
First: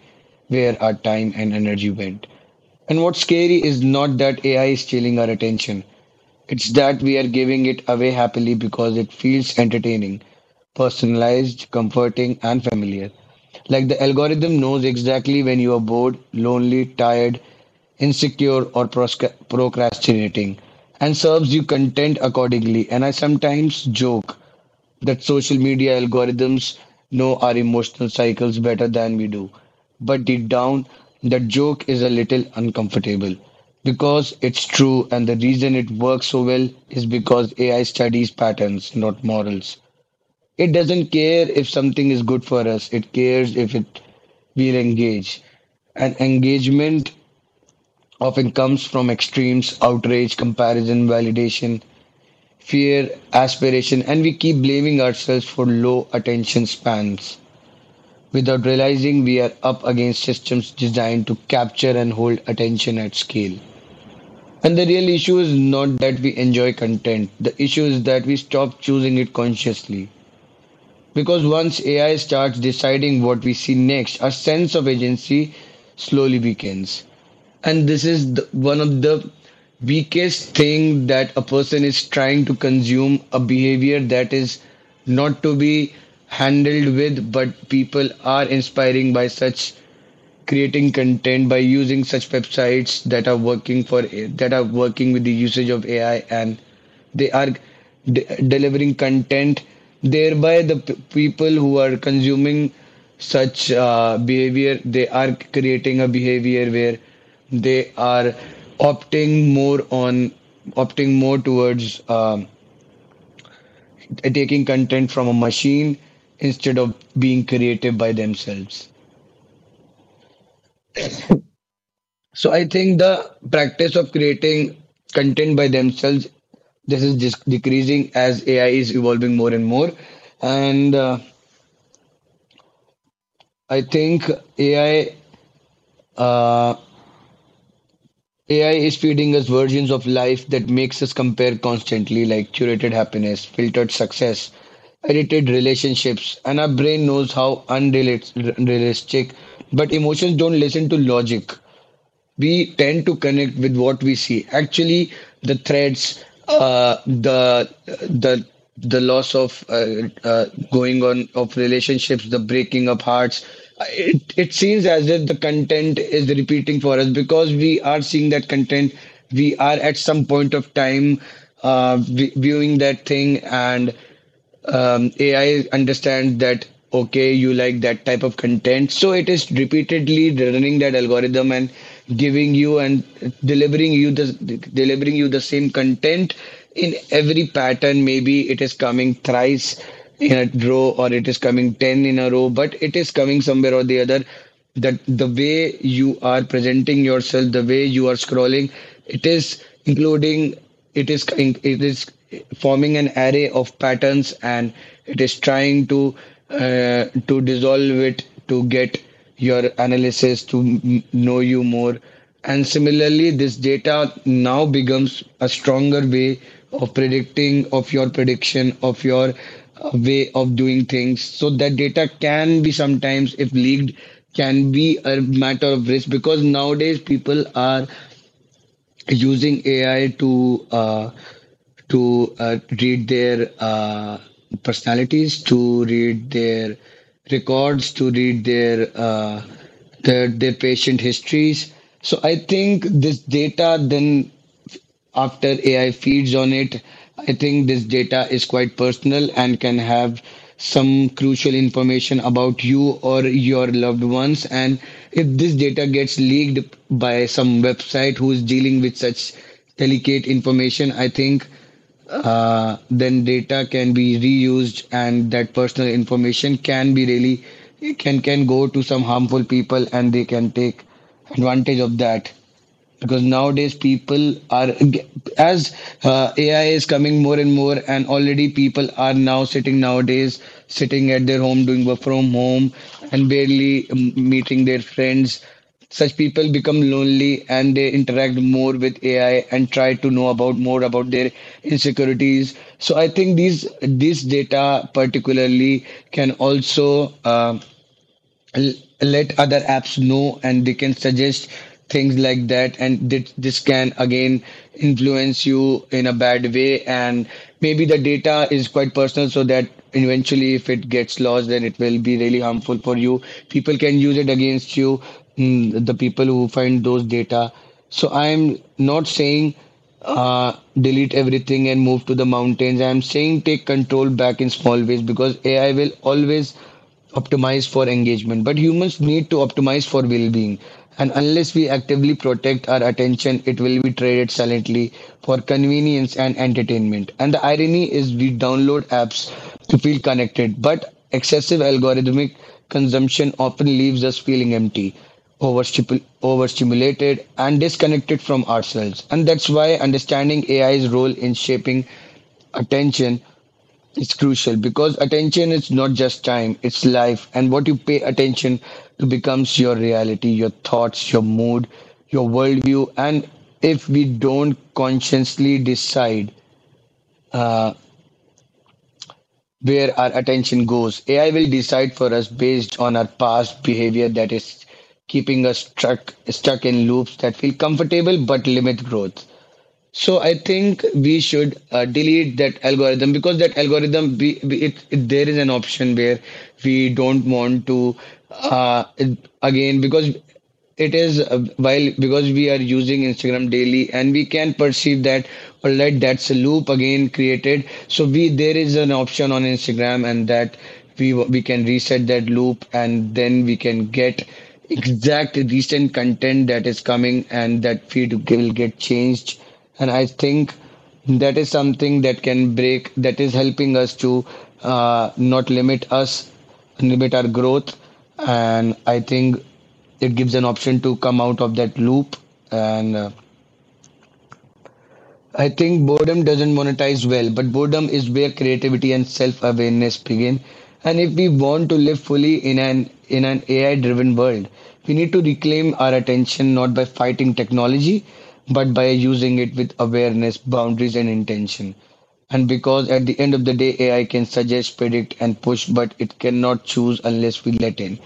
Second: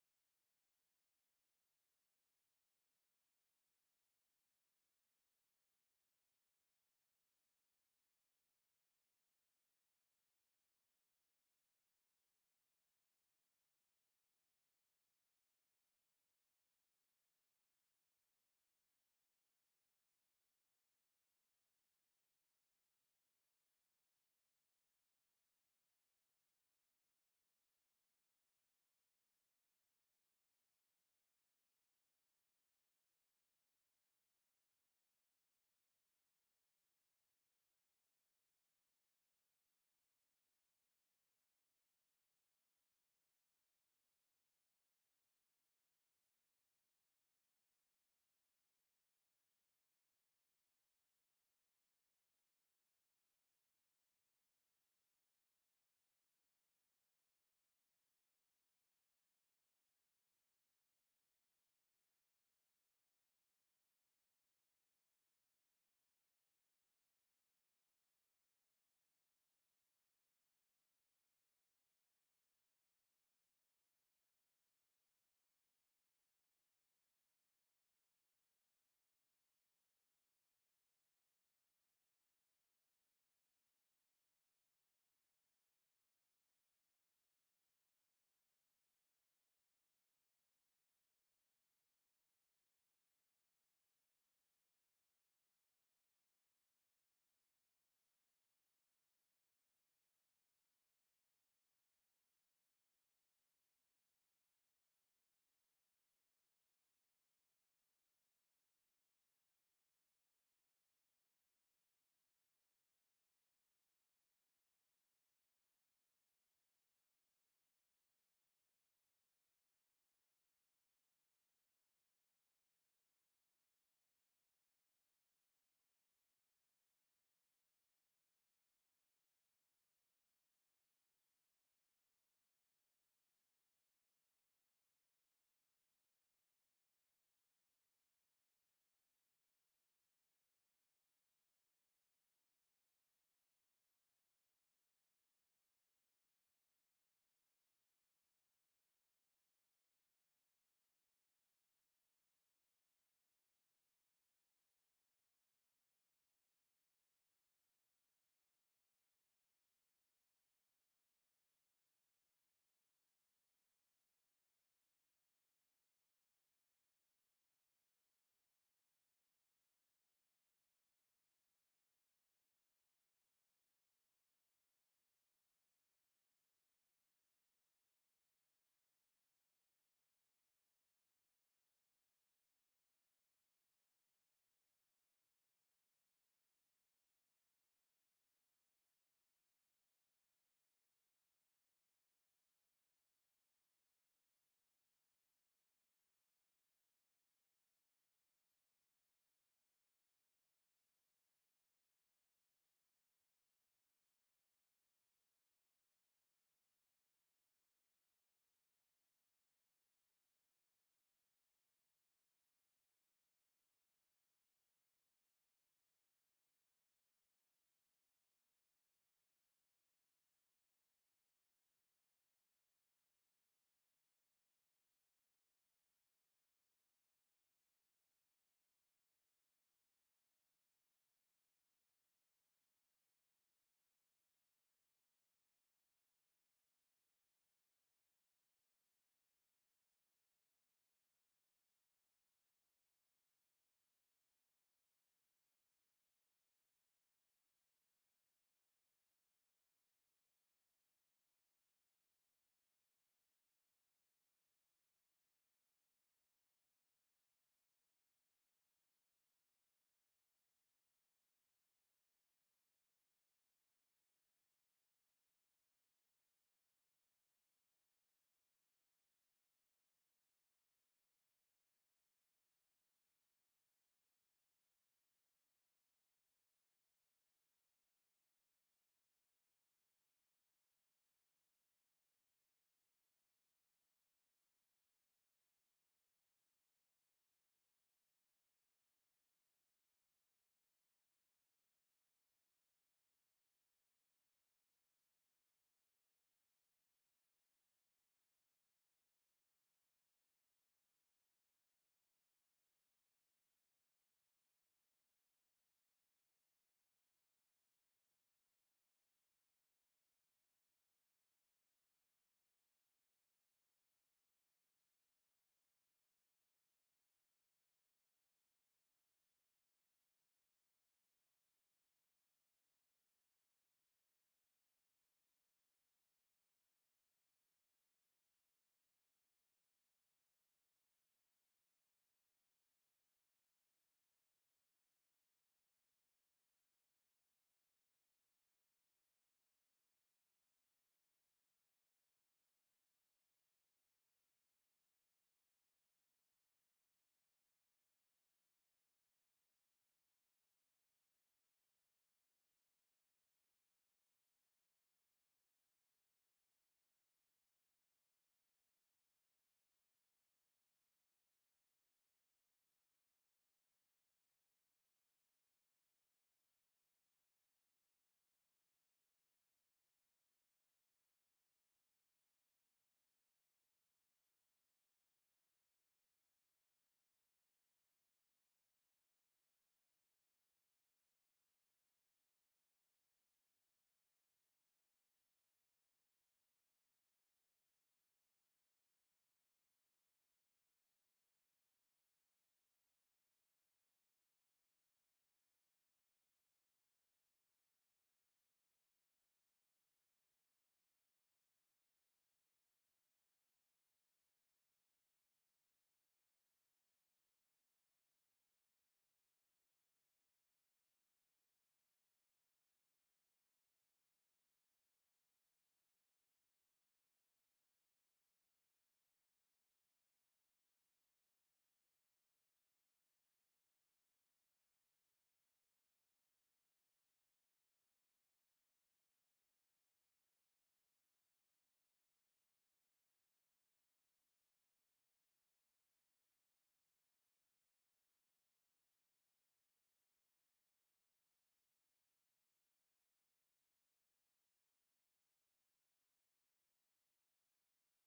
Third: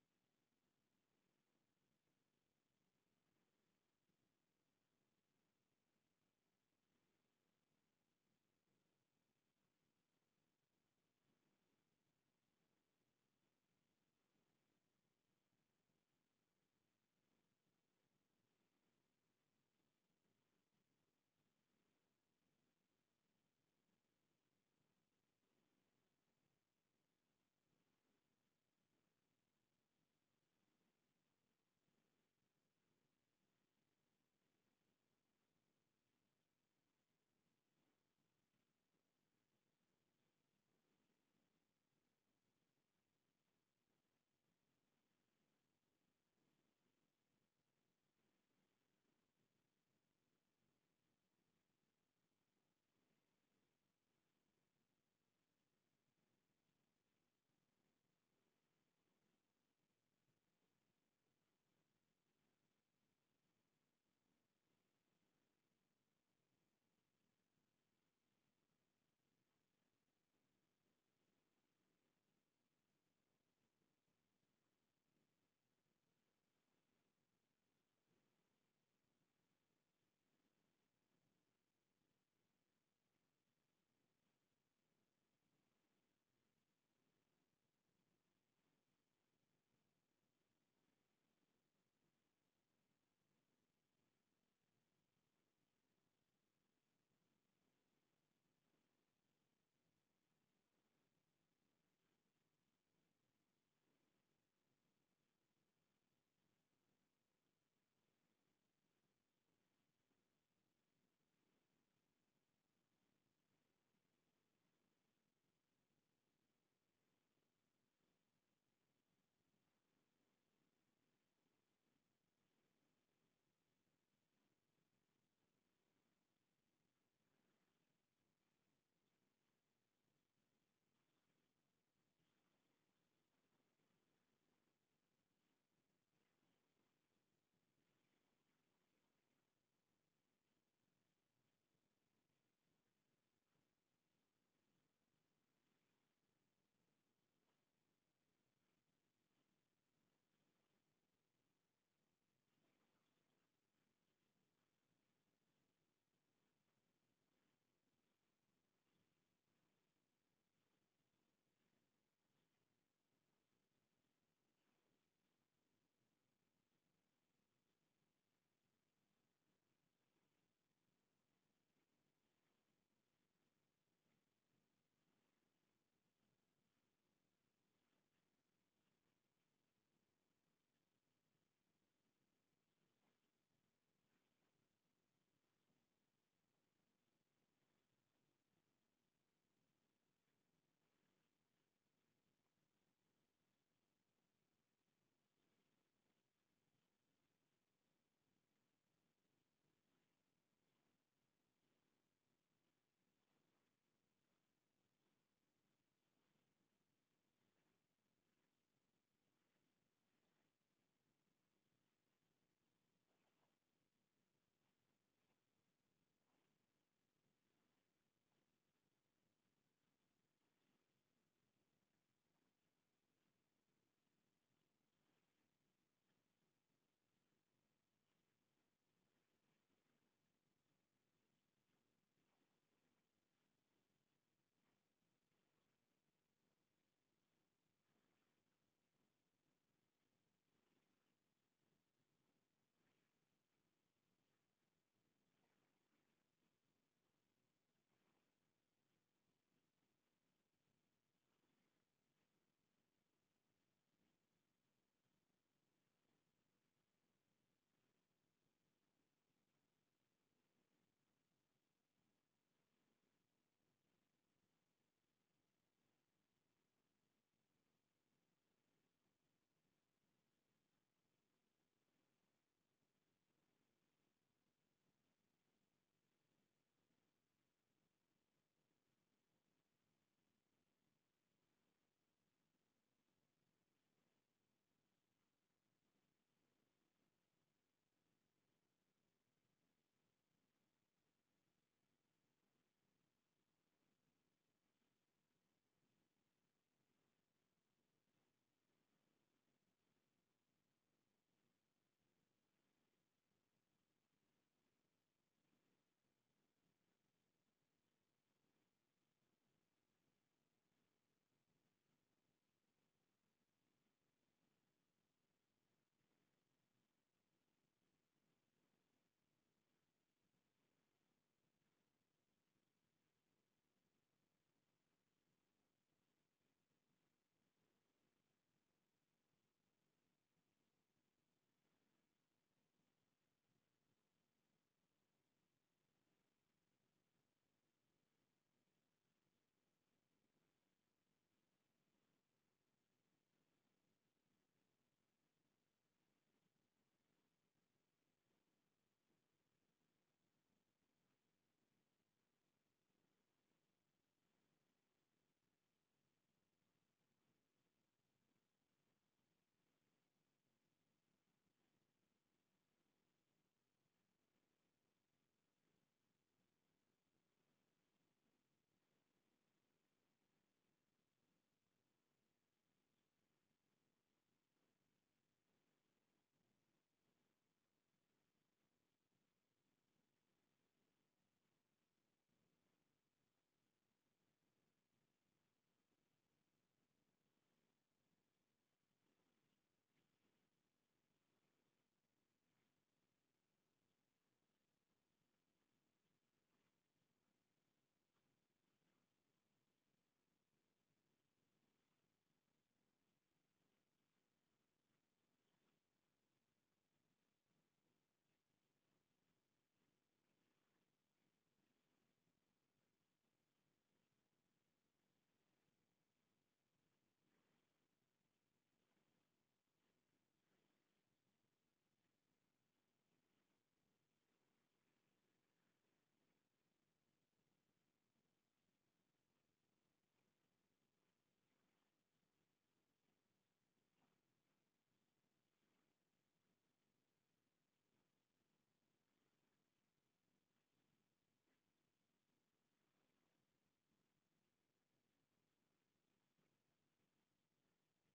where our time and energy went. And what's scary is not that A I is stealing our attention, it's that we are giving it away happily, because it feels entertaining, personalized, comforting, and familiar. Like, the algorithm knows exactly when you are bored, lonely, tired, insecure, or prosca- procrastinating, and serves you content accordingly. And I sometimes joke that social media algorithms know our emotional cycles better than we do. But deep down, that joke is a little uncomfortable because it's true, and the reason it works so well is because A I studies patterns, not morals. It doesn't care if something is good for us, it cares if it will engage. And engagement often comes from extremes, outrage, comparison, validation, fear, aspiration, and we keep blaming ourselves for low attention spans without realizing we are up against systems designed to capture and hold attention at scale. And the real issue is not that we enjoy content, the issue is that we stop choosing it consciously. Because once A I starts deciding what we see next, our sense of agency slowly weakens. And this is the, one of the weakest thing that a person is trying to consume a behavior that is not to be handled with, but people are inspiring by such creating content by using such websites that are working for that are working with the usage of A I and they are de- delivering content thereby the p- people who are consuming such uh, behavior they are creating a behavior where they are opting more on opting more towards um, taking content from a machine instead of being creative by themselves. So I think the practice of creating content by themselves, this is just decreasing as A I is evolving more and more. And uh, I think A I, uh, A I is feeding us versions of life that makes us compare constantly, like curated happiness, filtered success, edited relationships, and our brain knows how unrealistic. But emotions don't listen to logic. We tend to connect with what we see. Actually, the threats, uh, the the the loss of uh, uh, going on of relationships, the breaking up hearts. It it seems as if the content is repeating for us because we are seeing that content. We are at some point of time uh, vi- viewing that thing, and um, A I understands that okay, you like that type of content, so it is repeatedly running that algorithm and giving you and delivering you the delivering you the same content in every pattern. Maybe it is coming thrice in a row, or it is coming ten in a row, but it is coming somewhere or the other that the way you are presenting yourself, the way you are scrolling, it is including it is it is forming an array of patterns, and it is trying to uh, to dissolve it to get your analysis to m- know you more. And similarly, this data now becomes a stronger way of predicting, of your prediction, of your uh, way of doing things. So that data can be sometimes, if leaked, can be a matter of risk because nowadays people are using A I to uh, to uh, read their uh, personalities, to read their records, to read their uh, their, their patient histories. So I think this data then after A I feeds on it. I think this data is quite personal and can have some crucial information about you or your loved ones. And if this data gets leaked by some website who is dealing with such delicate information, I think uh, then data can be reused and that personal information can be really can can go to some harmful people and they can take advantage of that because nowadays people are, as uh, AI is coming more and more, and already people are now sitting nowadays sitting at their home doing work from home and barely um, meeting their friends. Such people become lonely and they interact more with AI and try to know about more about their insecurities. So I think these this data particularly can also, um l- let other apps know and they can suggest things like that, and th- this can again influence you in a bad way. And maybe the data is quite personal, so that eventually if it gets lost, then it will be really harmful for you. People can use it against you, mm, the people who find those data. So I'm not saying uh, delete everything and move to the mountains. I'm saying take control back in small ways because A I will always optimize for engagement, but humans need to optimize for well being. And unless we actively protect our attention, it will be traded silently for convenience and entertainment. And the irony is, we download apps to feel connected, but excessive algorithmic consumption often leaves us feeling empty, overstipu- overstimulated, and disconnected from ourselves. And that's why understanding A I's role in shaping attention, it's crucial because attention is not just time, it's life. And what you pay attention to becomes your reality, your thoughts, your mood, your worldview. And if we don't consciously decide uh, where our attention goes, A I will decide for us based on our past behavior that is keeping us stuck, stuck in loops that feel comfortable but limit growth. So I think we should uh, delete that algorithm because that algorithm, be, be- it, it there is an option where we don't want to, uh, again because it is uh, while because we are using Instagram daily and we can perceive that alright, that's a loop again created. So we, there is an option on Instagram and that we we can reset that loop and then we can get exact recent content that is coming and that feed will get changed. And I think that is something that can break, that is helping us to uh, not limit us limit our growth. And I think it gives an option to come out of that loop. And uh, I think boredom doesn't monetize well, but boredom is where creativity and self awareness begin. And if we want to live fully in an in an A I driven world, we need to reclaim our attention not by fighting technology, but by using it with awareness, boundaries, and intention. And because at the end of the day, A I can suggest, predict, and push, but it cannot choose unless we let in.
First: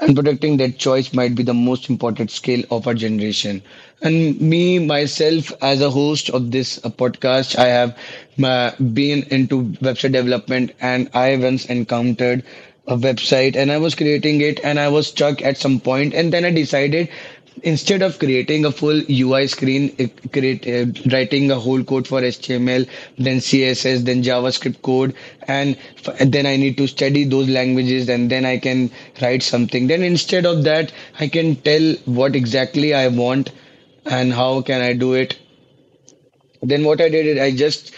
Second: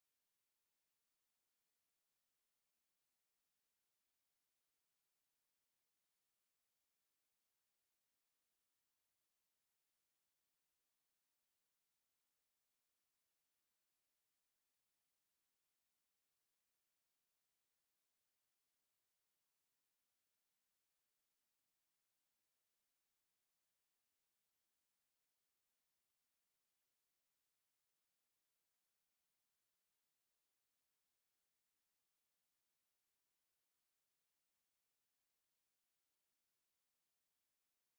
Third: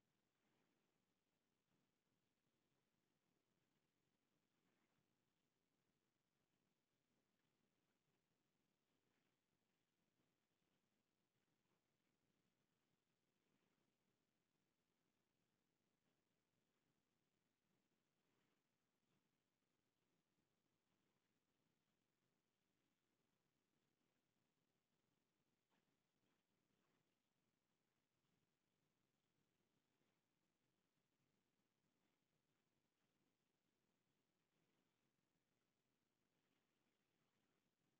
And protecting that choice might be the most important skill of our generation. And me, myself, as a host of this uh, podcast, I have uh, been into website development and I once encountered a website and I was creating it and I was stuck at some point, and then I decided, instead of creating a full U I screen, it create uh, writing a whole code for H T M L, then C S S, then JavaScript code, and, f- and then I need to study those languages, and then I can write something. Then instead of that, I can tell what exactly I want and how can I do it. Then what I did is I just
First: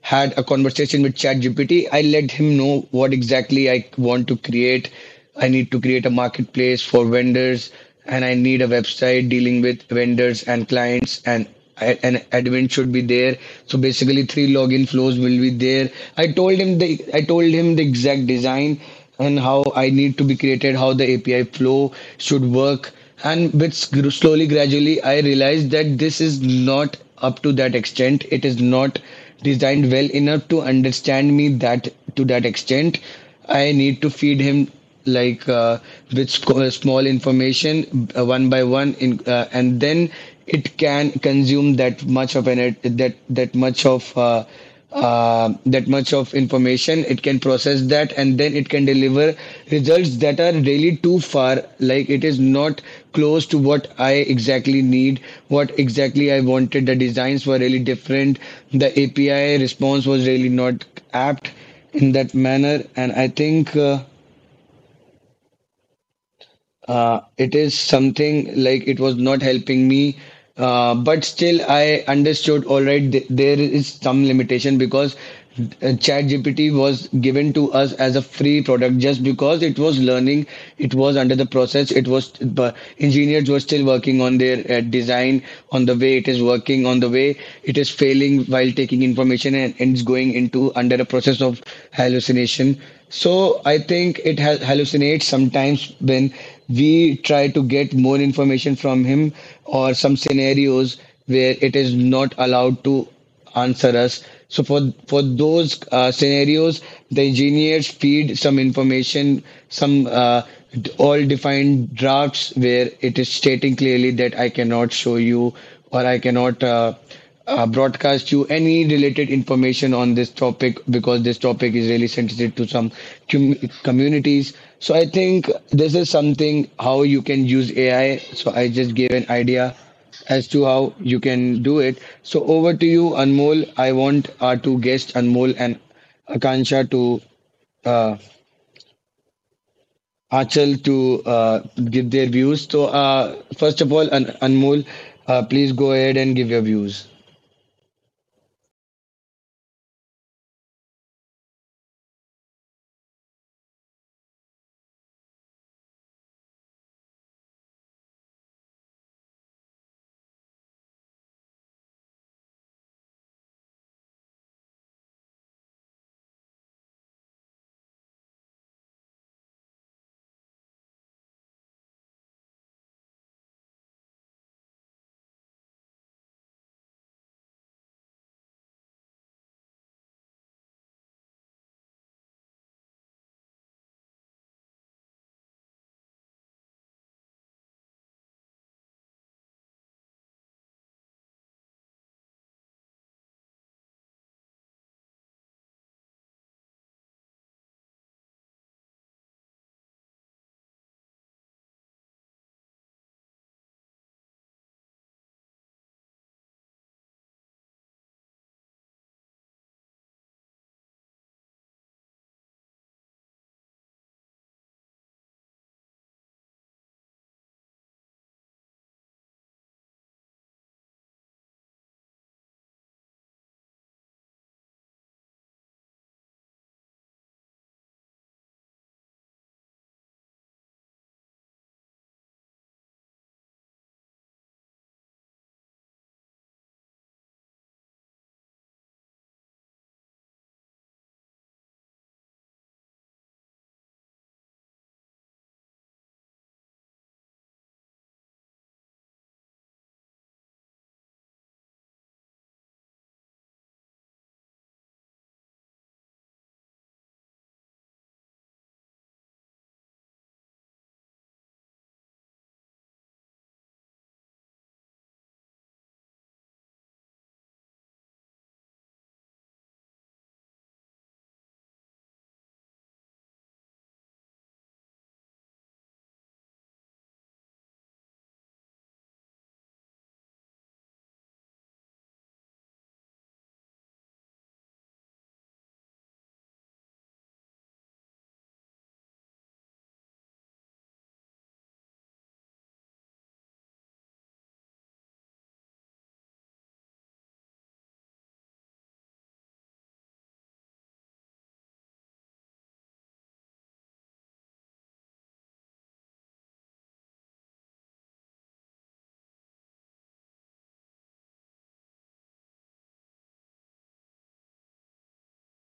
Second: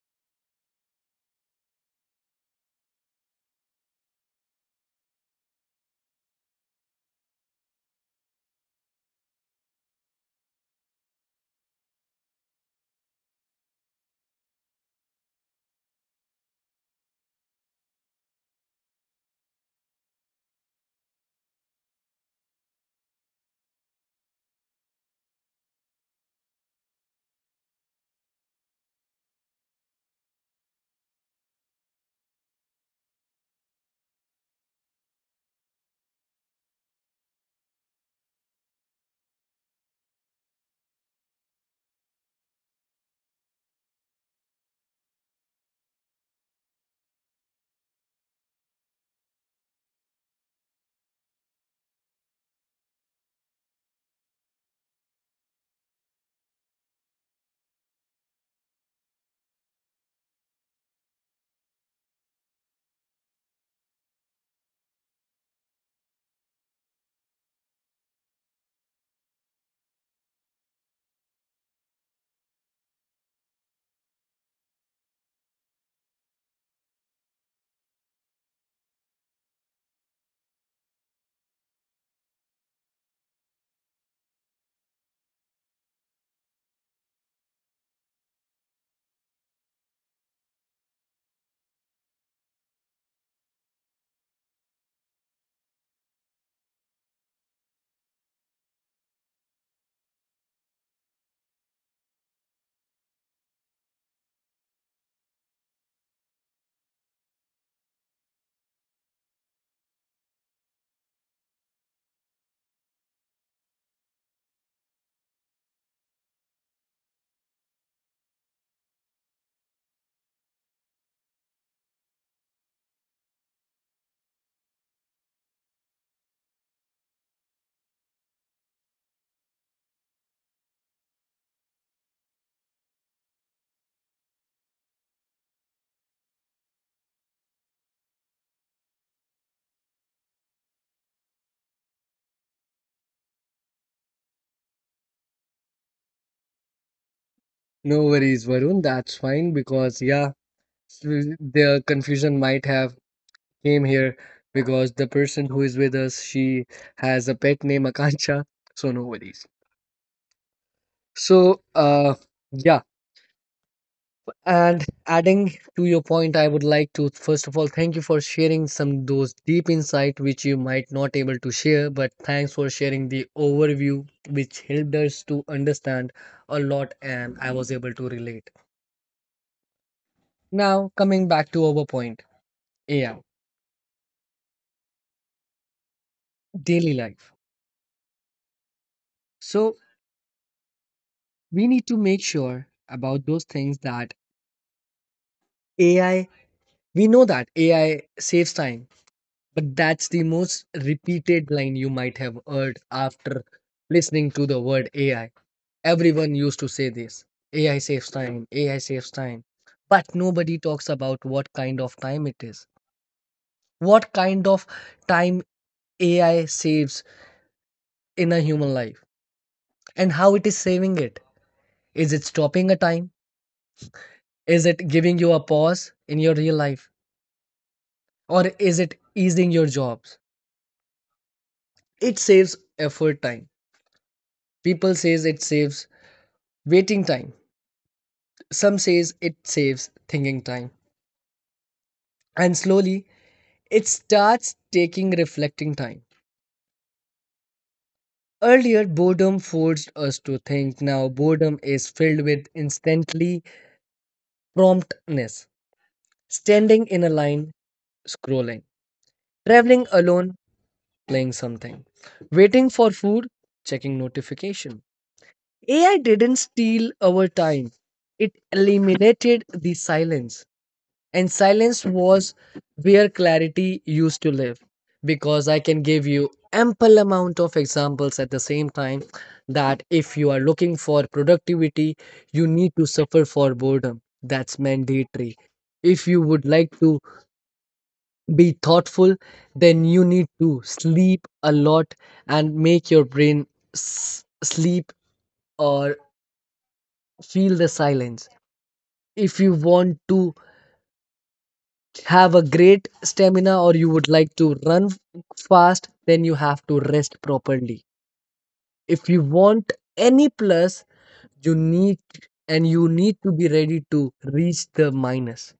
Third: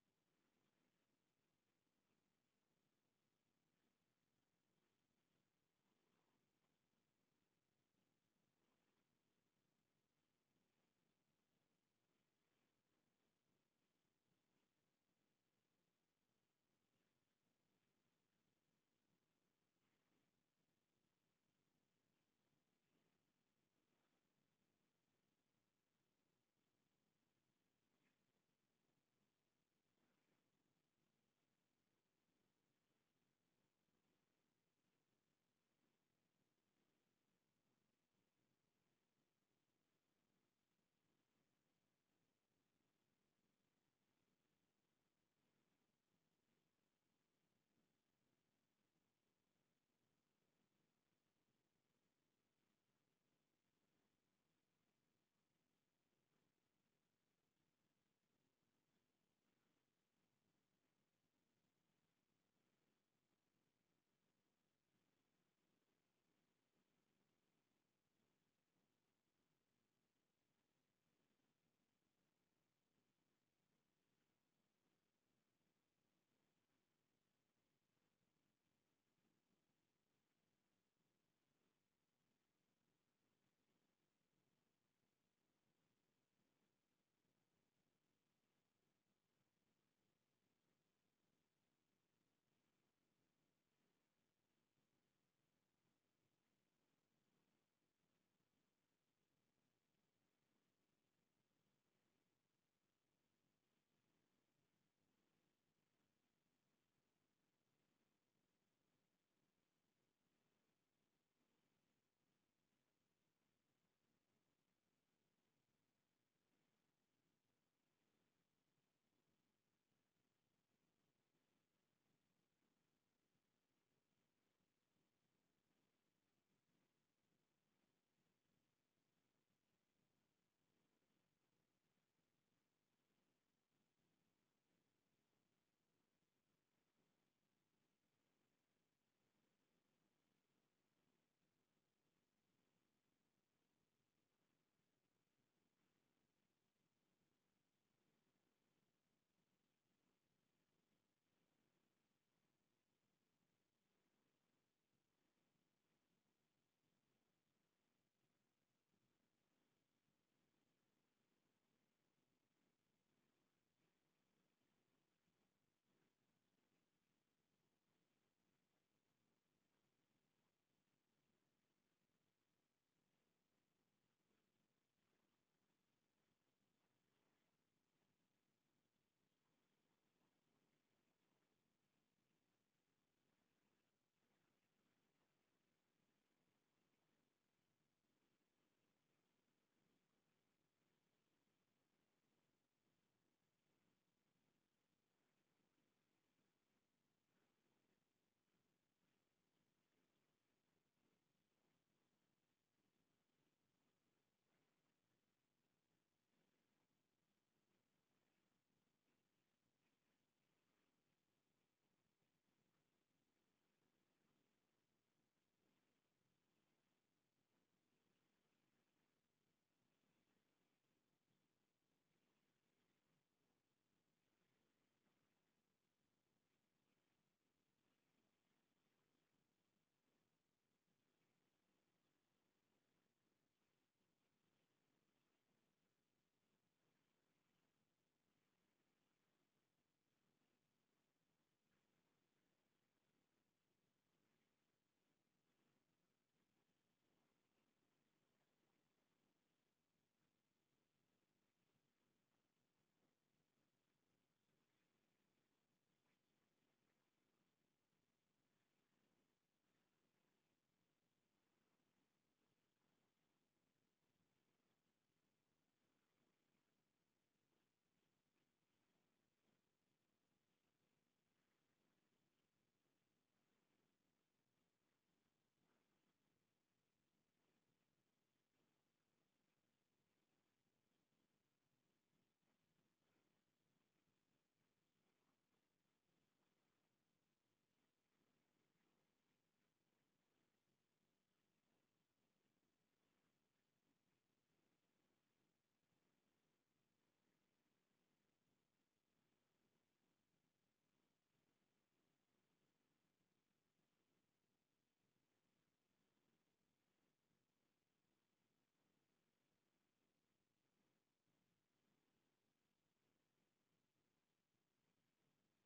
had a conversation with ChatGPT. I let him know what exactly I want to create. I need to create a marketplace for vendors, and I need a website dealing with vendors and clients, and an admin should be there. So basically, three login flows will be there. I told him the I told him the exact design and how I need to be created, how the A P I flow should work. And with sc- slowly, gradually, I realized that this is not up to that extent. It is not designed well enough to understand me that to that extent. I need to feed him, like uh, with uh, small information uh, one by one, in uh, and then it can consume that much of an that that much of uh, uh, that much of information. It can process that and then it can deliver results that are really too far, like it is not close to what I exactly need, what exactly I wanted. The designs were really different, the API response was really not apt in that manner. And I think uh, uh, it is something like it was not helping me. Uh, but still I understood, All right, th there is some limitation because uh, ChatGPT was given to us as a free product just because it was learning, it was under the process, it was, but engineers were still working on their uh, design, on the way it is working, on the way it is failing while taking information. And, and it's going into under a process of hallucination. So I think it ha hallucinates sometimes when we try to get more information from him or some scenarios where it is not allowed to answer us. So for for those uh, scenarios, the engineers feed some information, some uh, d- all defined drafts where it is stating clearly that I cannot show you or I cannot, Uh, uh, broadcast you any related information on this topic because this topic is really sensitive to some com- communities. So I think this is something how you can use A I. So I just gave an idea as to how you can do it. So over to you, Anmol. I want our two guests, Anmol and Akansha, to uh, Achal, to uh, give their views. So uh, first of all, An- Anmol, uh, please go ahead and give your views. No worries, Varun. That's fine. Because yeah, s- the confusion might have came here because the person who is with us, she has a pet name Akansha. So no worries. So, uh, yeah, and adding to your point, I would like to first of all thank you for sharing some those deep insight which you might not able to share, but thanks for sharing the overview which helped us to understand a lot, and I was able to relate. Now, coming back to our point: A I, daily life. So, we need to make sure about those things, that A I, we know that A I saves time. But that's the most repeated line you might have heard after listening to the word A I. Everyone used to say this: A I saves time, A I saves time. But nobody talks about what kind of time it is, what kind of time A I saves in a human life, and how it is saving it. Is it stopping a time? Is it giving you a pause in your real life? Or is it easing your jobs? It saves effort time. People says it saves waiting time. Some says it saves thinking time, and slowly it starts taking reflecting time. Earlier, boredom forced us to think. Now, boredom is filled with instantly promptness. Standing in a line, scrolling, traveling alone, playing something, waiting for food, checking notification. A I didn't steal our time; it eliminated the silence. And silence was where clarity used to live, because I can give you ample amount of examples at the same time that if you are looking for productivity, you need to suffer for boredom. That's mandatory. If you would like to be thoughtful, then you need to sleep a lot and make your brain s- sleep, or feel the silence. If you want to have a great stamina or you would like to run fast, then you have to rest properly. If you want any plus, you need and you need to be ready to reach the minus.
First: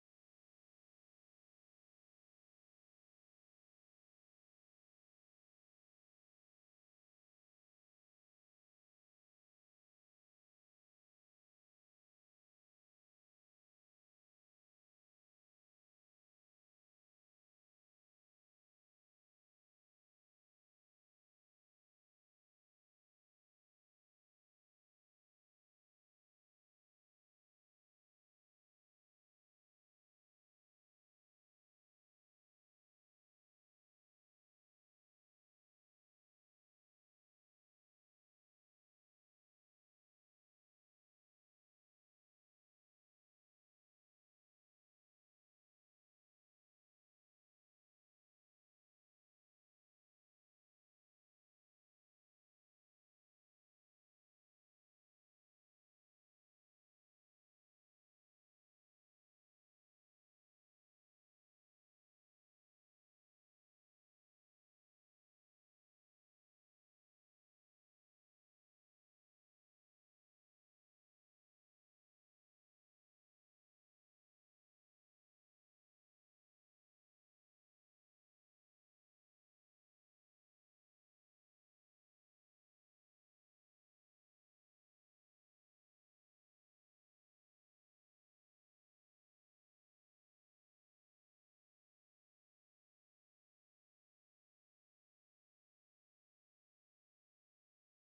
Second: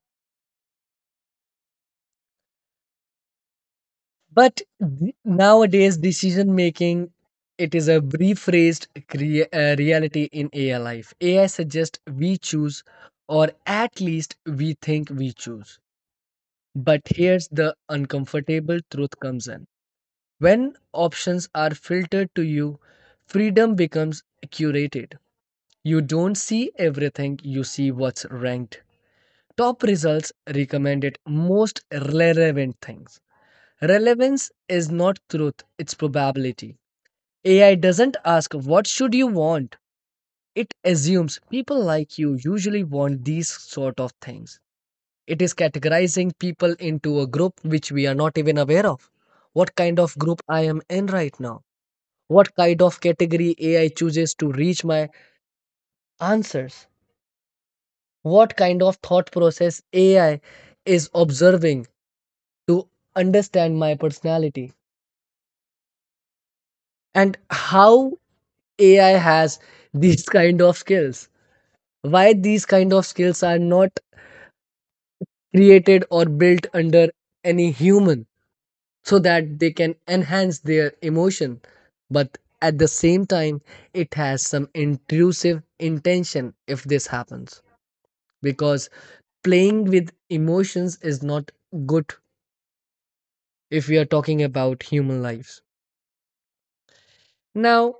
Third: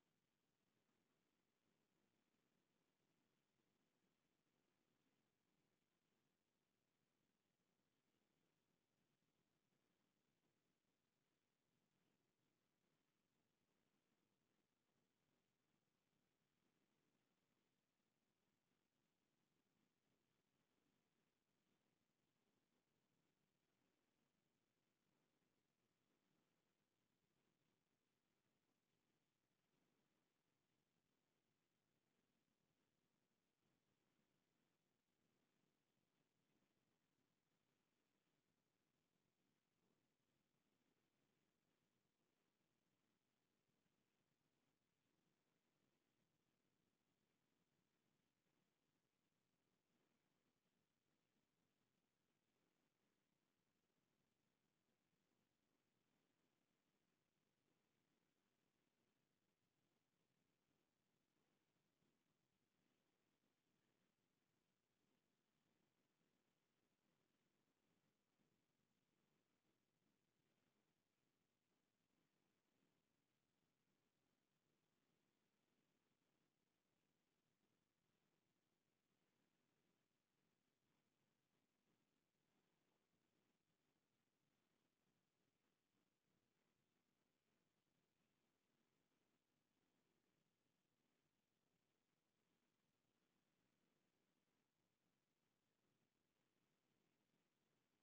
But th- nowadays, decision making, it is a rephrased crea- uh, reality in A I life. A I suggests we choose, or at least we think we choose. But here's the uncomfortable truth comes in. When options are filtered to you, freedom becomes curated. You don't see everything, you see what's ranked. Top results, recommended, most relevant things. Relevance is not truth, it's probability. A I doesn't ask what should you want. It assumes people like you usually want these sort of things. It is categorizing people into a group which we are not even aware of. What kind of group I am in right now? What kind of category A I chooses to reach my answers, what kind of thought process A I is observing to understand my personality, and how A I has these kind of skills, why these kind of skills are not created or built under any human so that they can enhance their emotion, but at the same time it has some intrusive intention if this happens, because playing with emotions is not good if we are talking about human lives. Now,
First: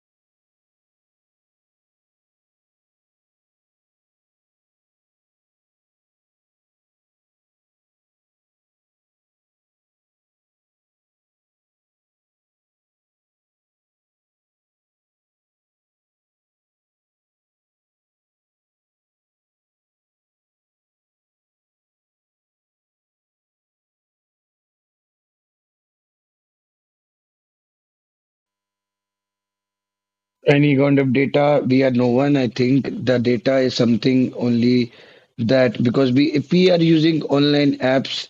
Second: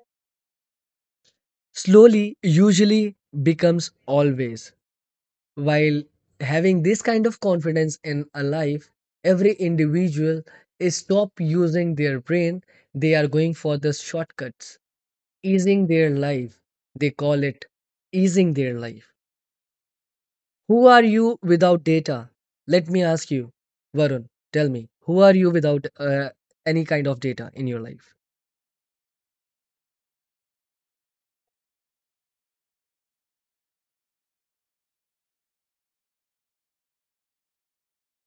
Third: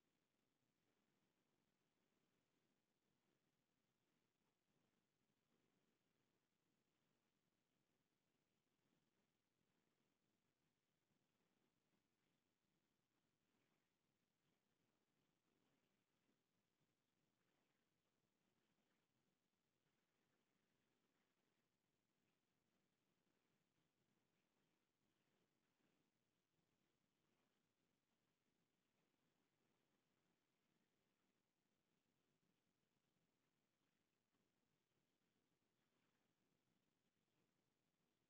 slowly usually becomes always. While having this kind of confidence in a life, every individual is stop using their brain. They are going for the shortcuts, easing their life. They call it easing their life. Who are you without data? Let me ask you, Varun, tell me, who are you without uh, any kind of data in your life? Any kind of data, we are no one. I think the data is something only that because we, if we are using online apps,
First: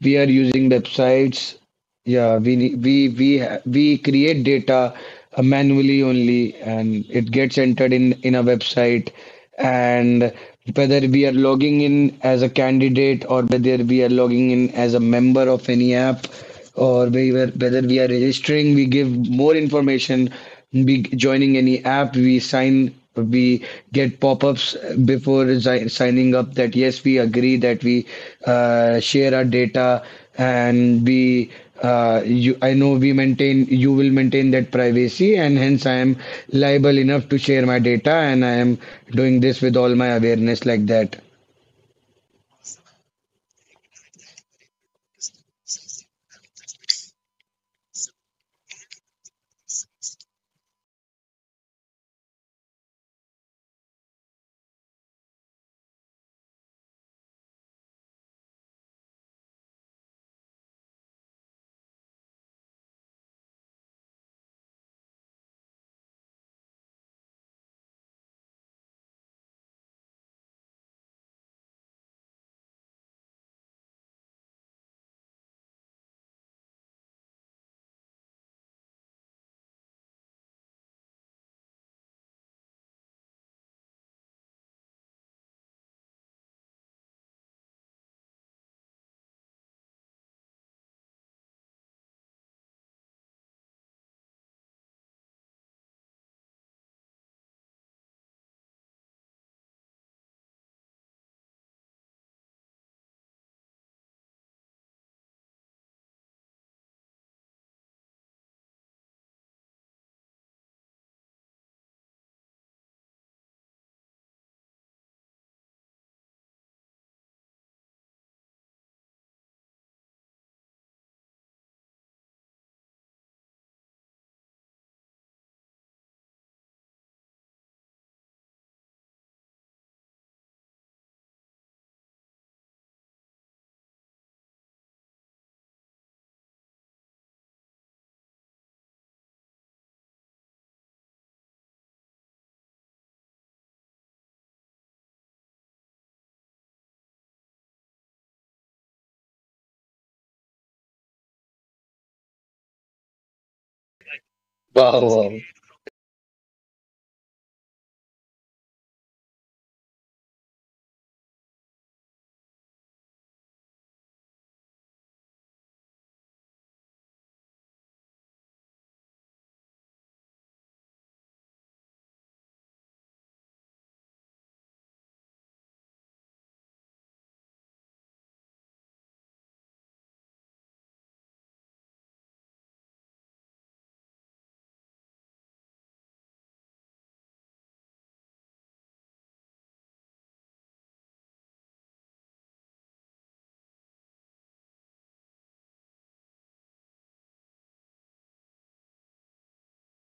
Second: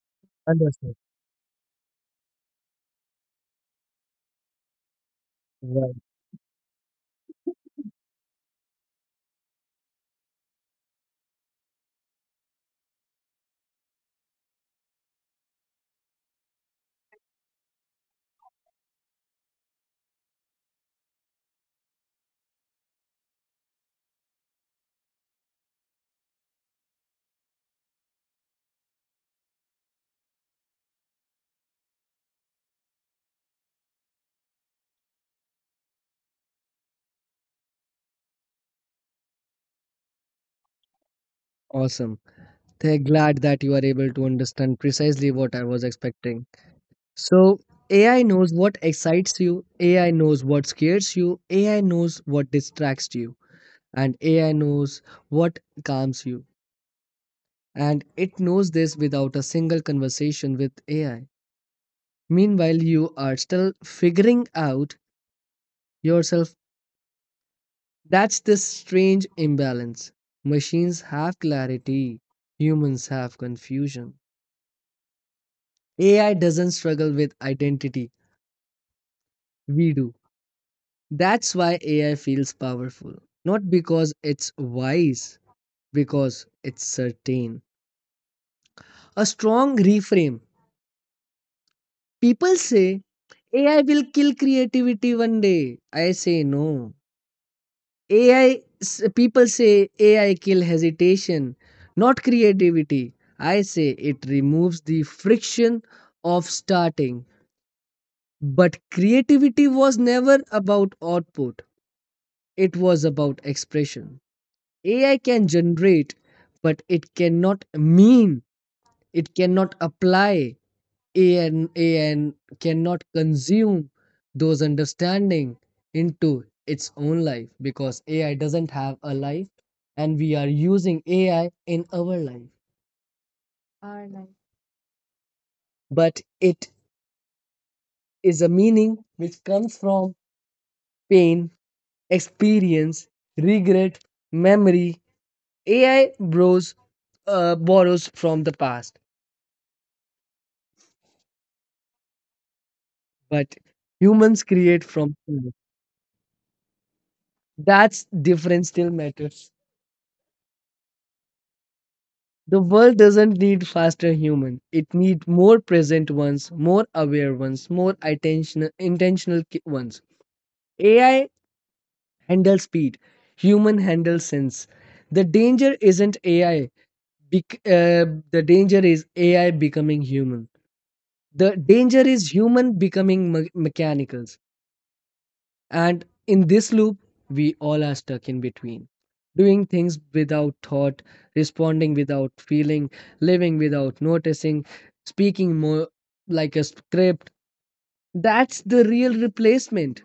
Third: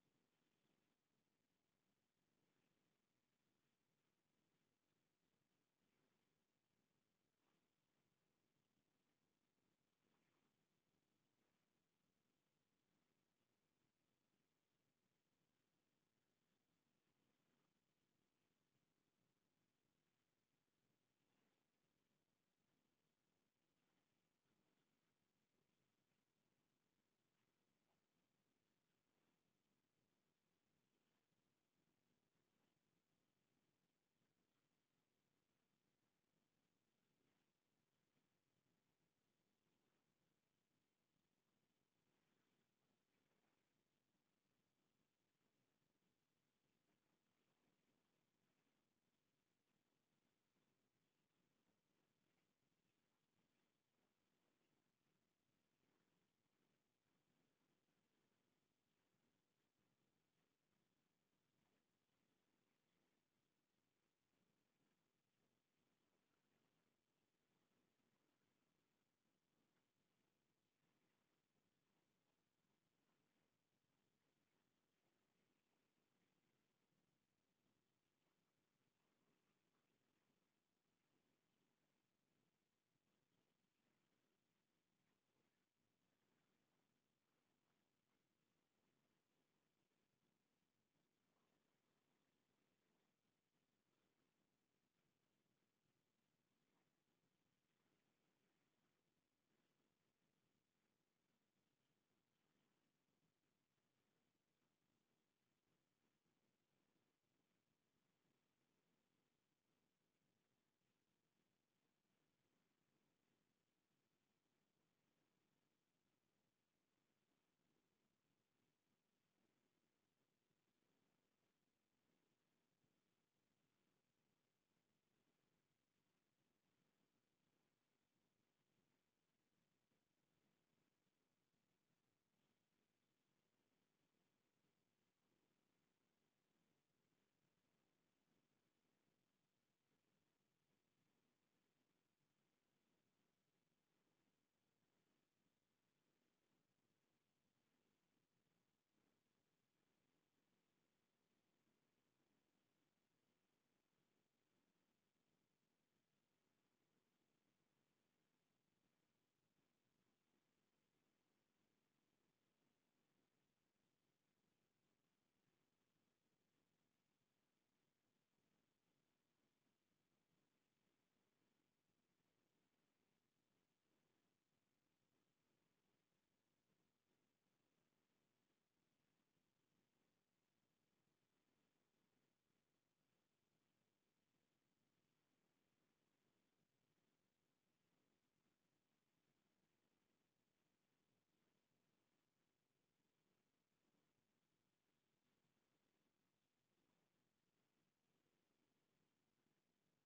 we are using Understood. websites, yeah, we ne- we we ha- we create data uh, Right. manually only, and it gets entered in in a website. And whether we are logging in as a candidate or whether we are logging in as a member of any app, or we were, whether we are registering, we give more information. We joining any app, we sign we get pop-ups before si- signing up that yes we agree that we uh, share our data and we uh, you I know we maintain you will maintain that privacy, and hence I am liable enough to share my data and I am doing this with all my awareness like that. Awesome. They're glad that you are able to understand precisely what I was expecting. So, A I knows what excites you, A I knows what scares you, A I knows what distracts you, and A I knows what calms you. And it knows this without a single conversation with A I. Meanwhile, you are still figuring out yourself. That's this strange imbalance. Machines have clarity, humans have confusion. A I doesn't struggle with identity, we do. That's why A I feels powerful. Not because it's wise, because it's certain. A strong reframe. People say A I will kill creativity one day. I say no. A I, people say A I kill hesitation, not creativity. I say it removes the friction of starting. But creativity was never about output. It was about expression. A I can generate, but it cannot mean, it cannot apply, an an cannot consume those understanding into its own life, because AI doesn't have a life and we are using AI in our life. Our life. But it is a meaning which comes from pain, experience, regret, memory. A I borrows, uh, borrows from the past, but humans create Wow, from wow. present. That's difference still matters. The world doesn't need faster human. It needs more present ones, more aware ones, more attention, intentional ki- ones. A I handles speed. Human handles sense. The danger isn't A I. bec- uh, the danger is A I becoming human. The danger is human becoming me- mechanical. And in this loop, we all are stuck in between, doing things without thought, responding without feeling, living without noticing, speaking more like a script. That's the real replacement.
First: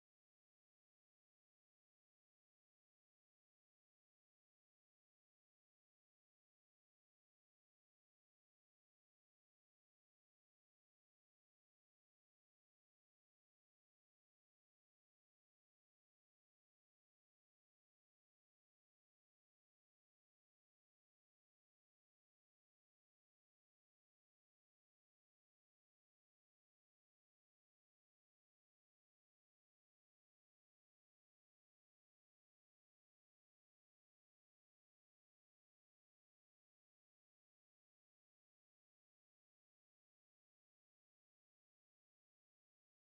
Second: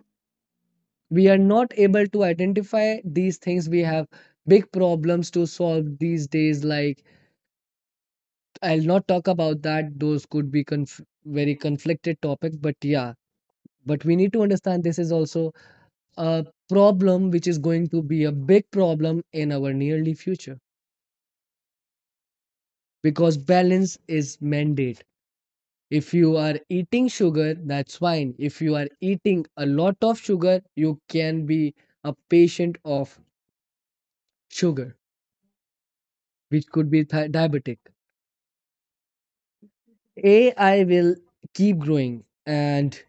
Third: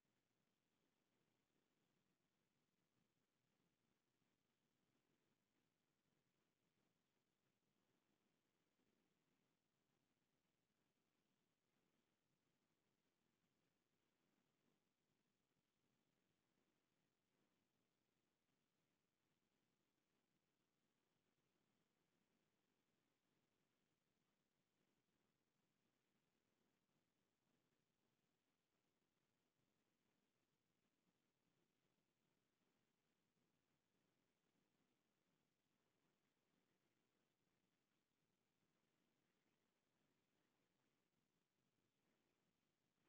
We are not able to identify these things. We have big problems to solve these days. Like, I'll not talk about that. Those could be conf- very conflicted topics, but yeah. But we need to understand this is also a problem which is going to be a big problem in our nearly future, because balance is mandate. If you are eating sugar, that's fine. If you are eating a lot of sugar, you can be a patient of sugar, which could be thi- diabetic. AI will keep growing, and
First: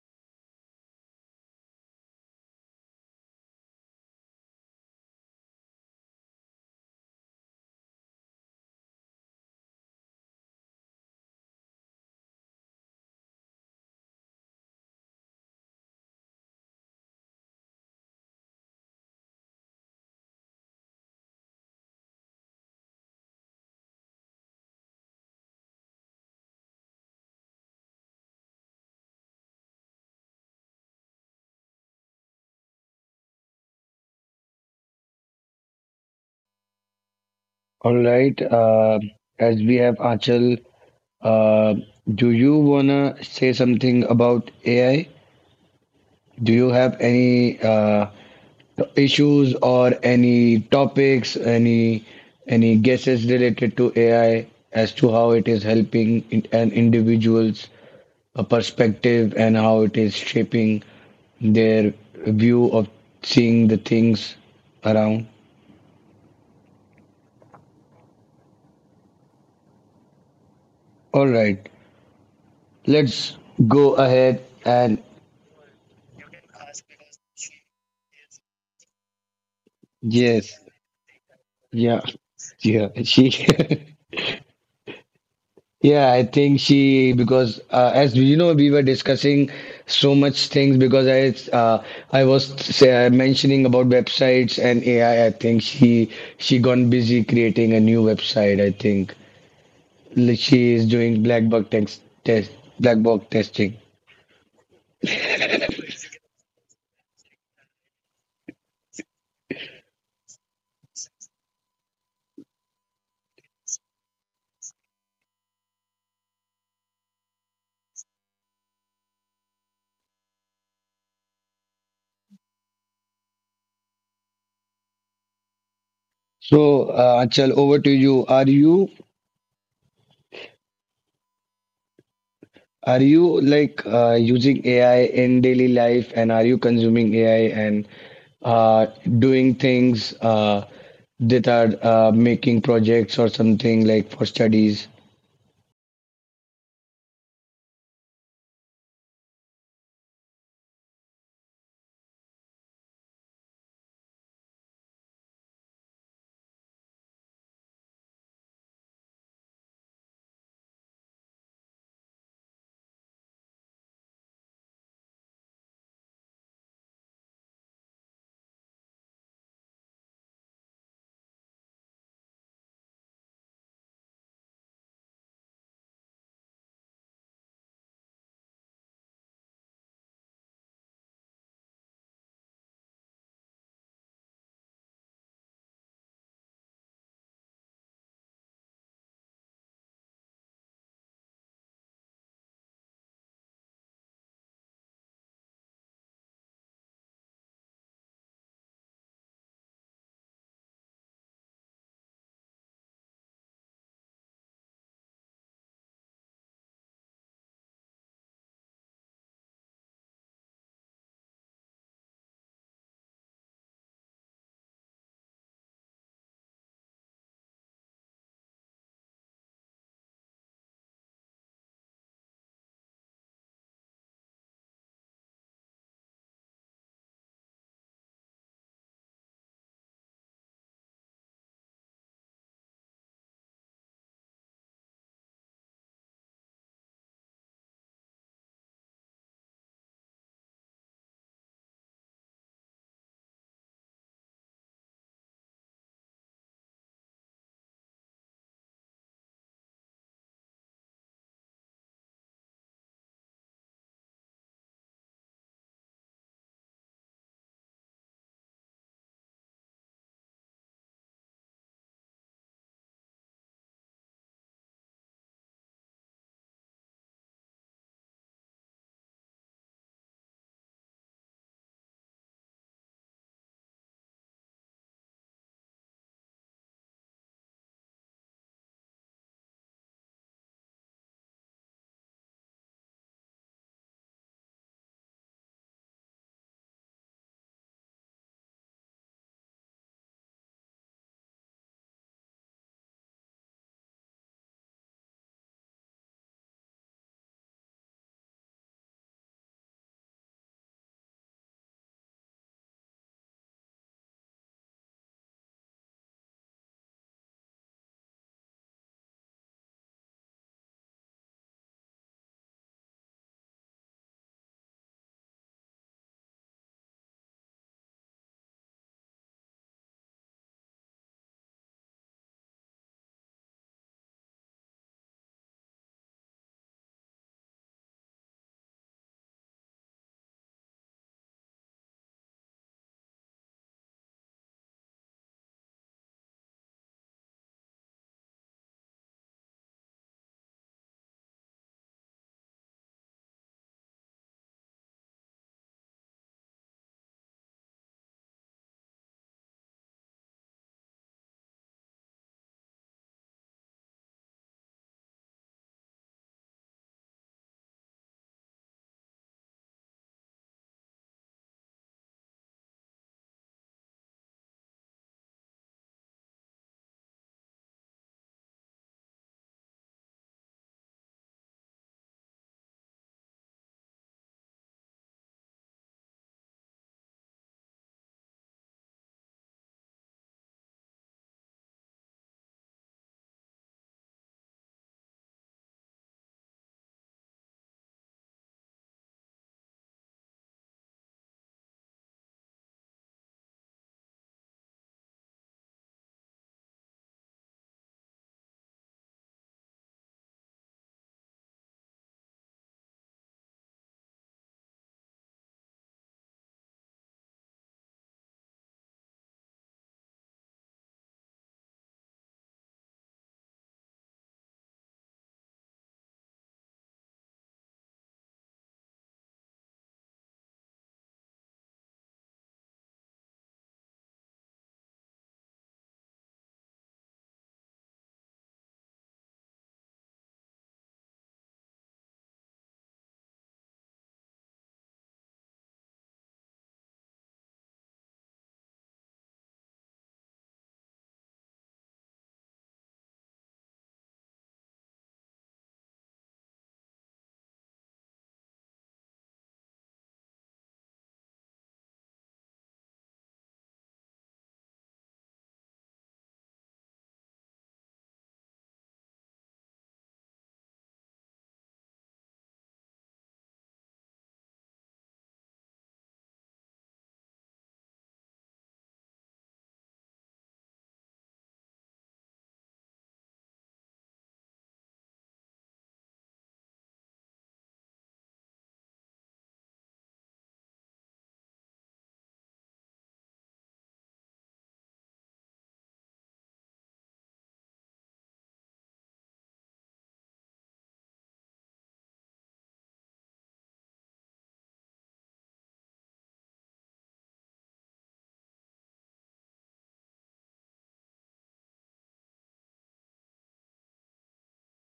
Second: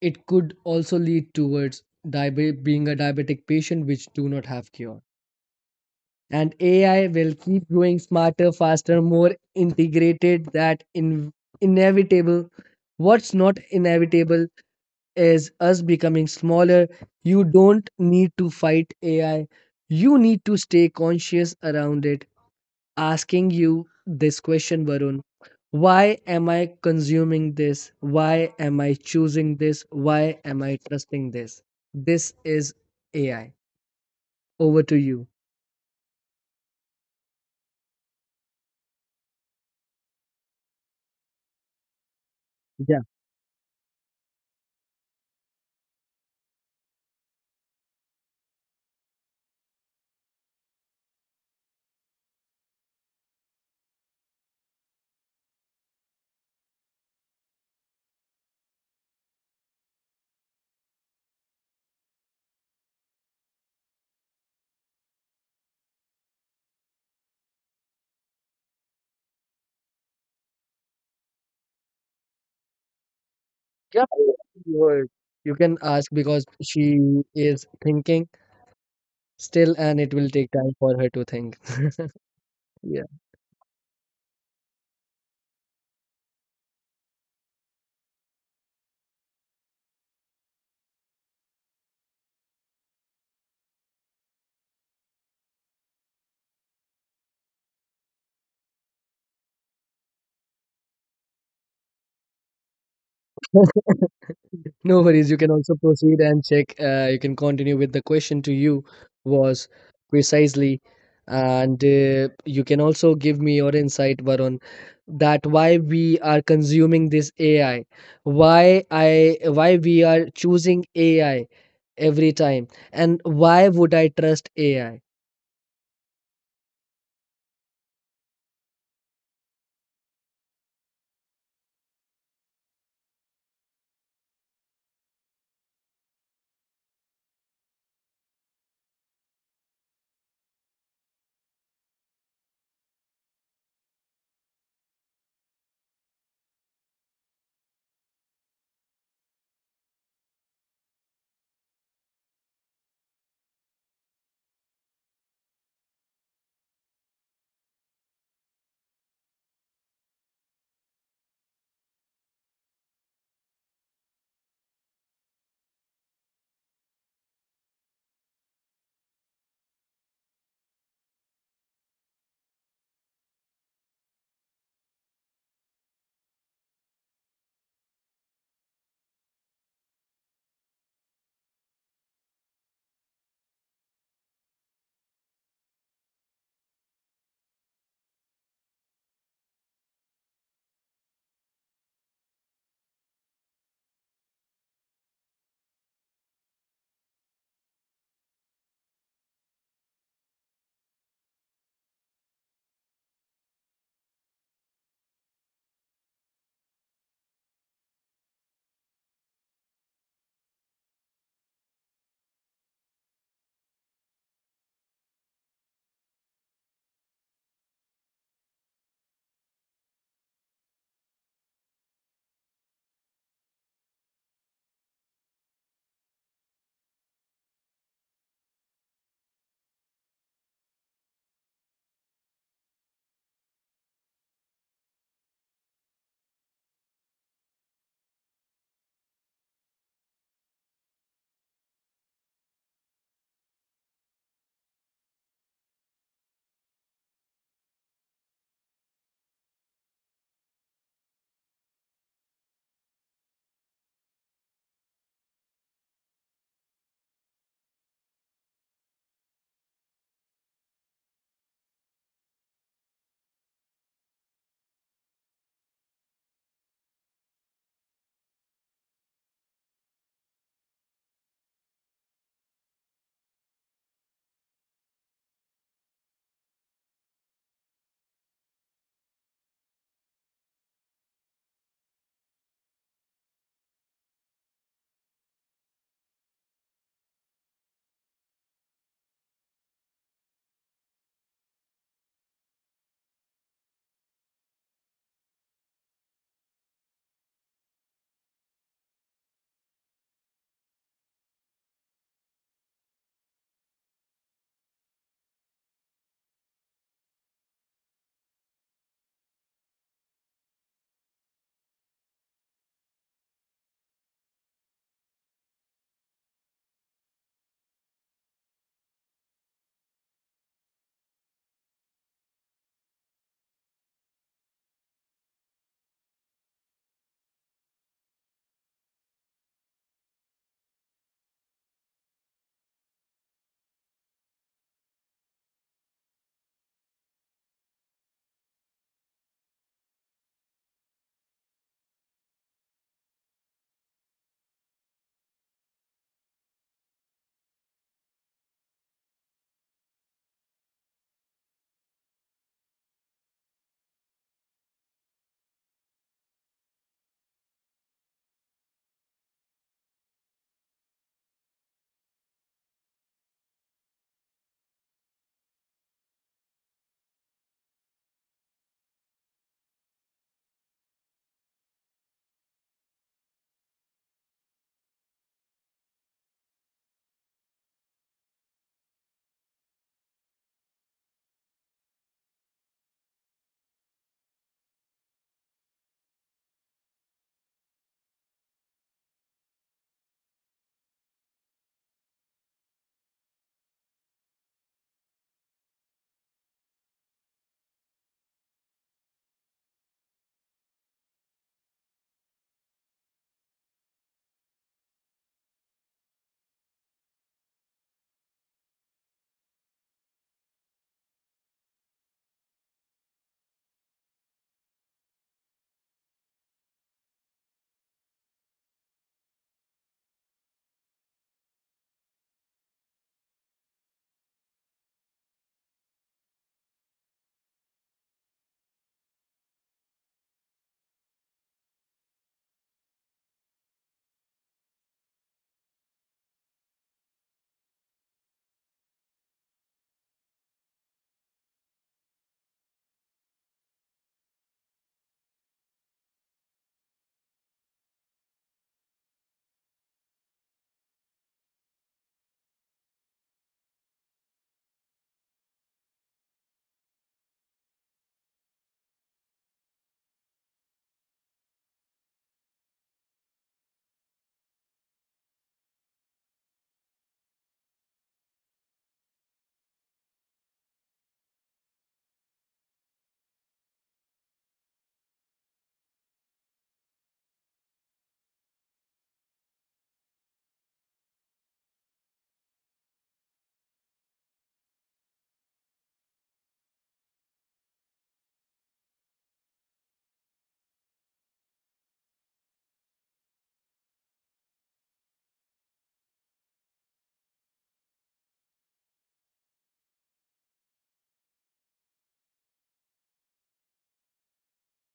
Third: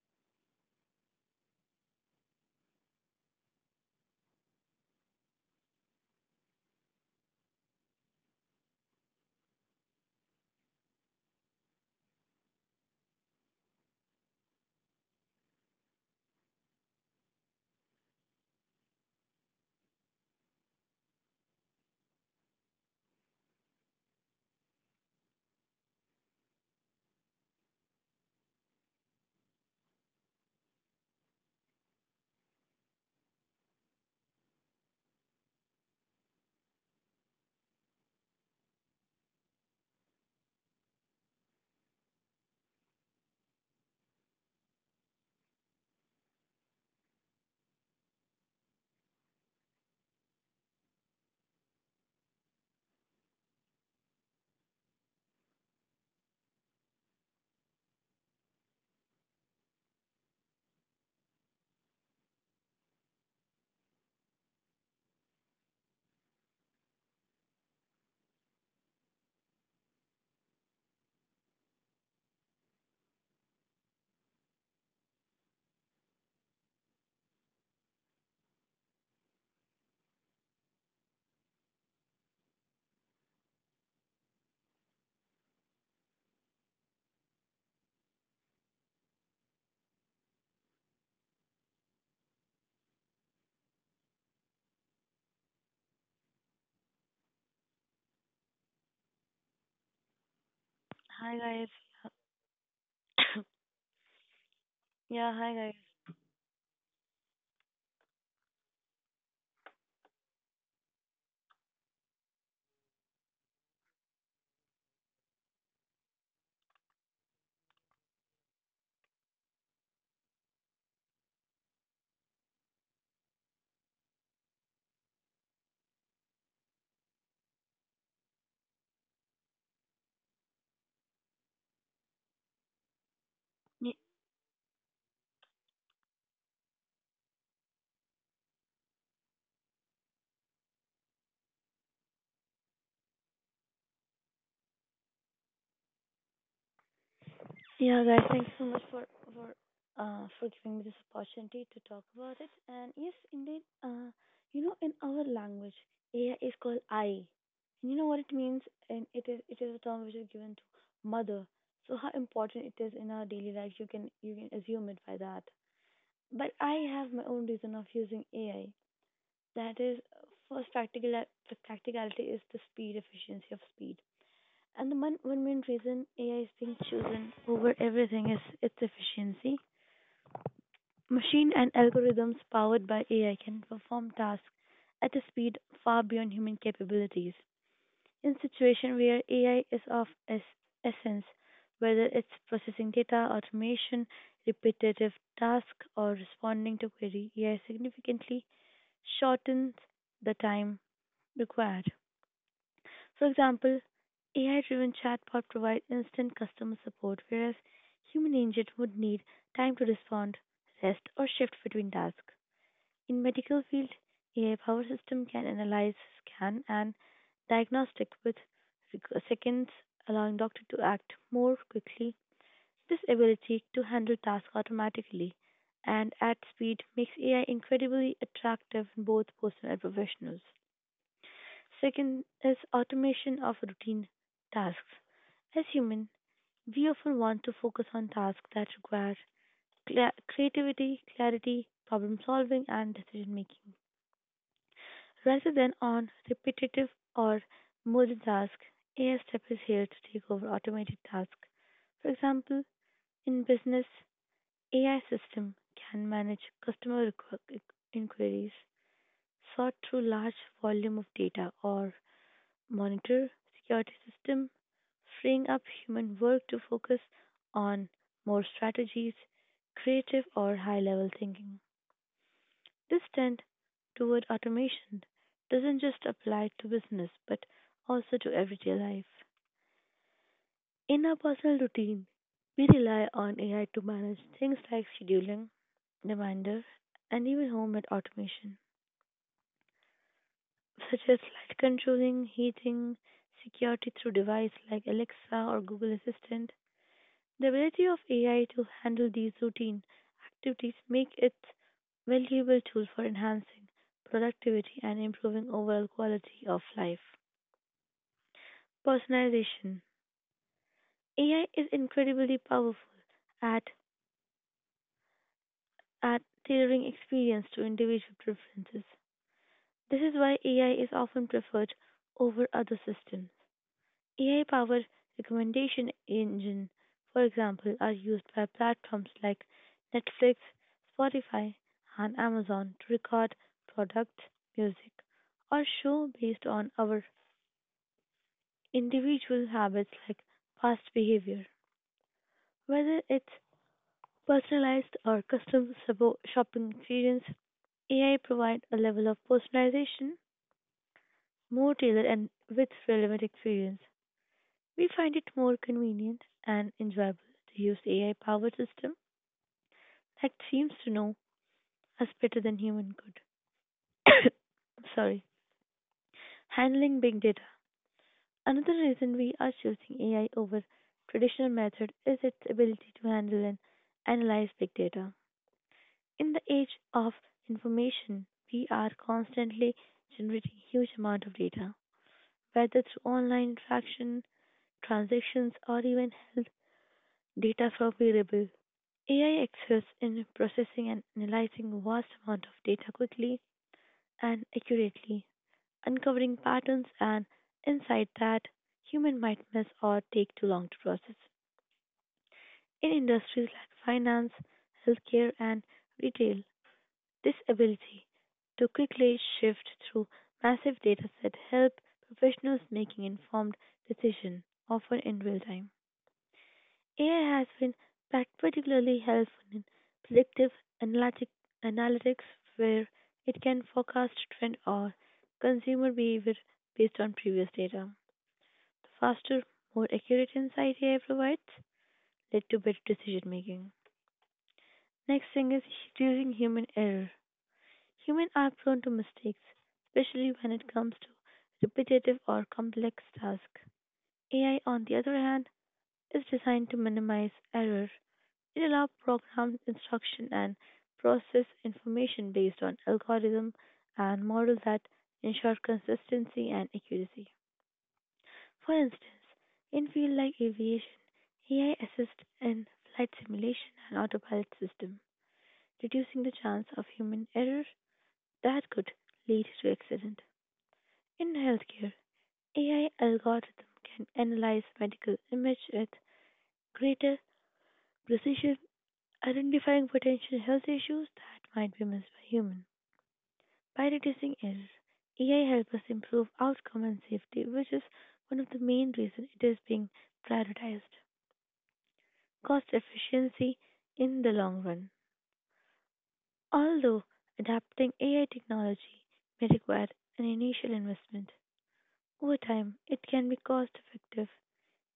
it could also lead towards diabe- being a diabetic patient, which do not have cure. And A I will keep growing smarter, faster, more integrated. That in inevitable. What's not inevitable is us becoming smaller. You don't need to fight A I. You need to stay conscious around it. Asking you this question, Varun. Why am I consuming this? Why am I choosing this? Why am I trusting this? This is A I. Over to you. All right, uh, as we have Achal, uh, do you wanna say something about AI? Do you have any uh, issues or any topics, any any guesses related to A I as to how it is helping in an individual's uh, perspective and how it is shaping their view of seeing the things around? All right, let's go Yeah, ahead and sure. You can ask, because she is thinking still, and it will take yes, time for her to think. yeah, yeah, Yeah. she. Yeah, I think she because uh, as you know we were discussing so much things because I uh, I was say, uh, mentioning about websites and A I. I I think she she gone busy creating a new website. I think like, she is doing Hi black box guys. text test, black box testing. No Yeah, worries. You can hi guys. also proceed and check. Uh, you can continue. With the question to you was precisely, and uh, you can also give me your insight, Varun, that why we are consuming this A I, why I, why we are choosing A I every time, and why would I trust A I? So uh, Achal, over to you. Are you Are you like Y- uh, using A I in daily life and are you consuming A I and uh, doing things uh, that are uh, making projects or something like for studies? Yeah, guys. Thank you so much for for uh for giving me this opportunity to talk about it. And yes, indeed. Uh, you know, in our language, A I is called I. And you know what it means, and it is it is a term which is given to mother. So how important it is in our daily life, you can you can assume it by that. But I have my own reason of using A I. That is, uh, first practical practicality is the speed, efficiency of speed. And the one, one main reason A I is being chosen over everything is its efficiency. Machine and algorithms powered by A I can perform tasks at a speed far beyond human capabilities. In situation where A I is of es- essence, whether it's processing data, automation, repetitive tasks, or responding to query, A I significantly shortens the time required. For example, A I driven chatbot provide instant customer support, whereas human agent would need time to respond, rest, or shift between tasks. In medical field, A I powered system can analyze, scan, and diagnostic with reg- seconds, allowing doctor to act more quickly. This ability to handle tasks automatically and at speed makes A I incredibly attractive in both personal and professionals. Second is automation of routine tasks. As human, we often want to focus on tasks that require cla creativity, clarity, problem solving, and decision making, rather than on repetitive or mundane tasks. A I Step is here to take over automated tasks. For example, in business, A I system can manage customer requ- inquiries, sort through large volume of data, or monitor security system, freeing up human work to focus on more strategies, creative or high level thinking. This trend toward automation doesn't just apply to business but also to everyday life. In our personal routine, we rely on A I to manage things like scheduling, reminder, and even home and automation, such as light controlling, heating, security through device like Alexa or Google Assistant. The ability of A I to handle these routine activities make it valuable tool for enhancing productivity and improving overall quality of life. Personalization. A I is incredibly powerful at at tailoring experience to individual preferences. This is why A I is often preferred over other systems. A I powered recommendation engine, for example, are used by platforms like Netflix, Spotify, and Amazon to record products, music, or show based on our individual habits like past behavior. Whether it's personalized or custom sabo- shopping experience, A I provides a level of personalization more tailored and with relevant experience. We find it more convenient and enjoyable to use A I powered system that seems to know us better than human could. I'm sorry. Handling big data. Another reason we are choosing A I over traditional method is its ability to handle and analyze big data. In the age of information, we are constantly generating huge amount of data, whether through online interaction, transactions, or even health data from wearable. A I excels in processing and analyzing vast amount of data quickly and accurately, uncovering patterns and insight that human might miss or take too long to process. In industries like finance, healthcare, and retail, this ability to quickly shift through massive data set help professionals making informed decision often in real time. A I has been particularly helpful in predictive analytic, analytics, where it can forecast trend or consumer behavior based on previous data. The faster, more accurate insight A I provides led to better decision making. Next thing is reducing human error. Humans are prone to mistakes, especially when it comes to repetitive or complex tasks. A I, on the other hand, is designed to minimize error. It allows programmed instruction and process information based on algorithm and models that ensure consistency and accuracy. For instance, in fields like aviation, A I assists in flight simulation and autopilot system, reducing the chance of human error that could lead to accident. In healthcare, A I algorithm can analyze medical image with greater precision, identifying potential health issues that might be missed by human. By reducing error, A I helps us improve outcome and safety, which is one of the main reasons it is being prioritized. Cost efficiency in the long run. Although adapting A I technology may require an initial investment, over time it can be cost effective.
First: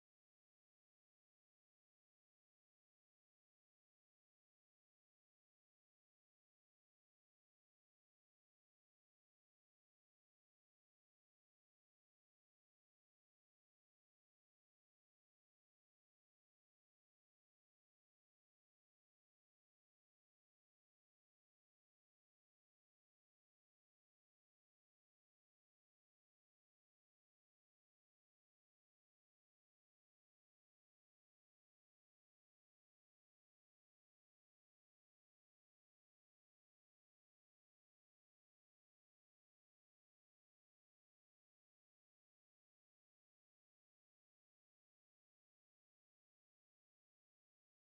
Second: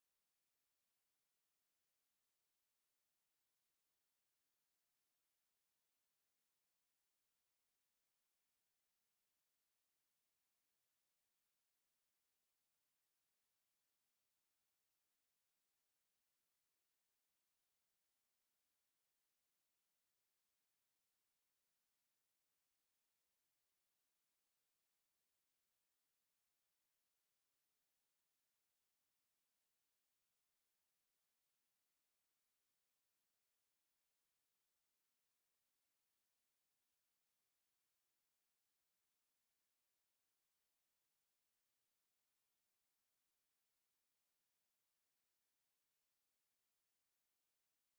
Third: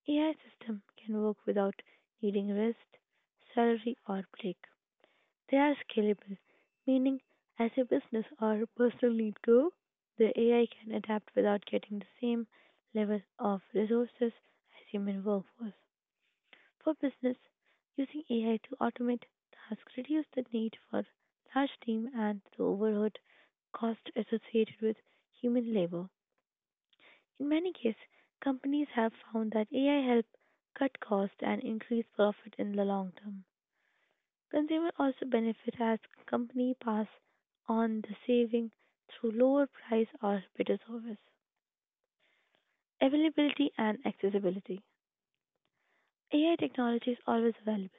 A I system can work without needing rest, salary or break. They are scalable, meaning as your business or personal needs grow, the A I can adapt without getting the same level of resources as human workforce. For business, using A I to automate tasks reduces the need for large team and the overhead cost associated with human labor. In many cases, companies have found that A I help cut costs and increase profit in the long term. Consumer also benefit as company pass on the saving through lower price or better service. Availability and accessibility. A I technology is always available.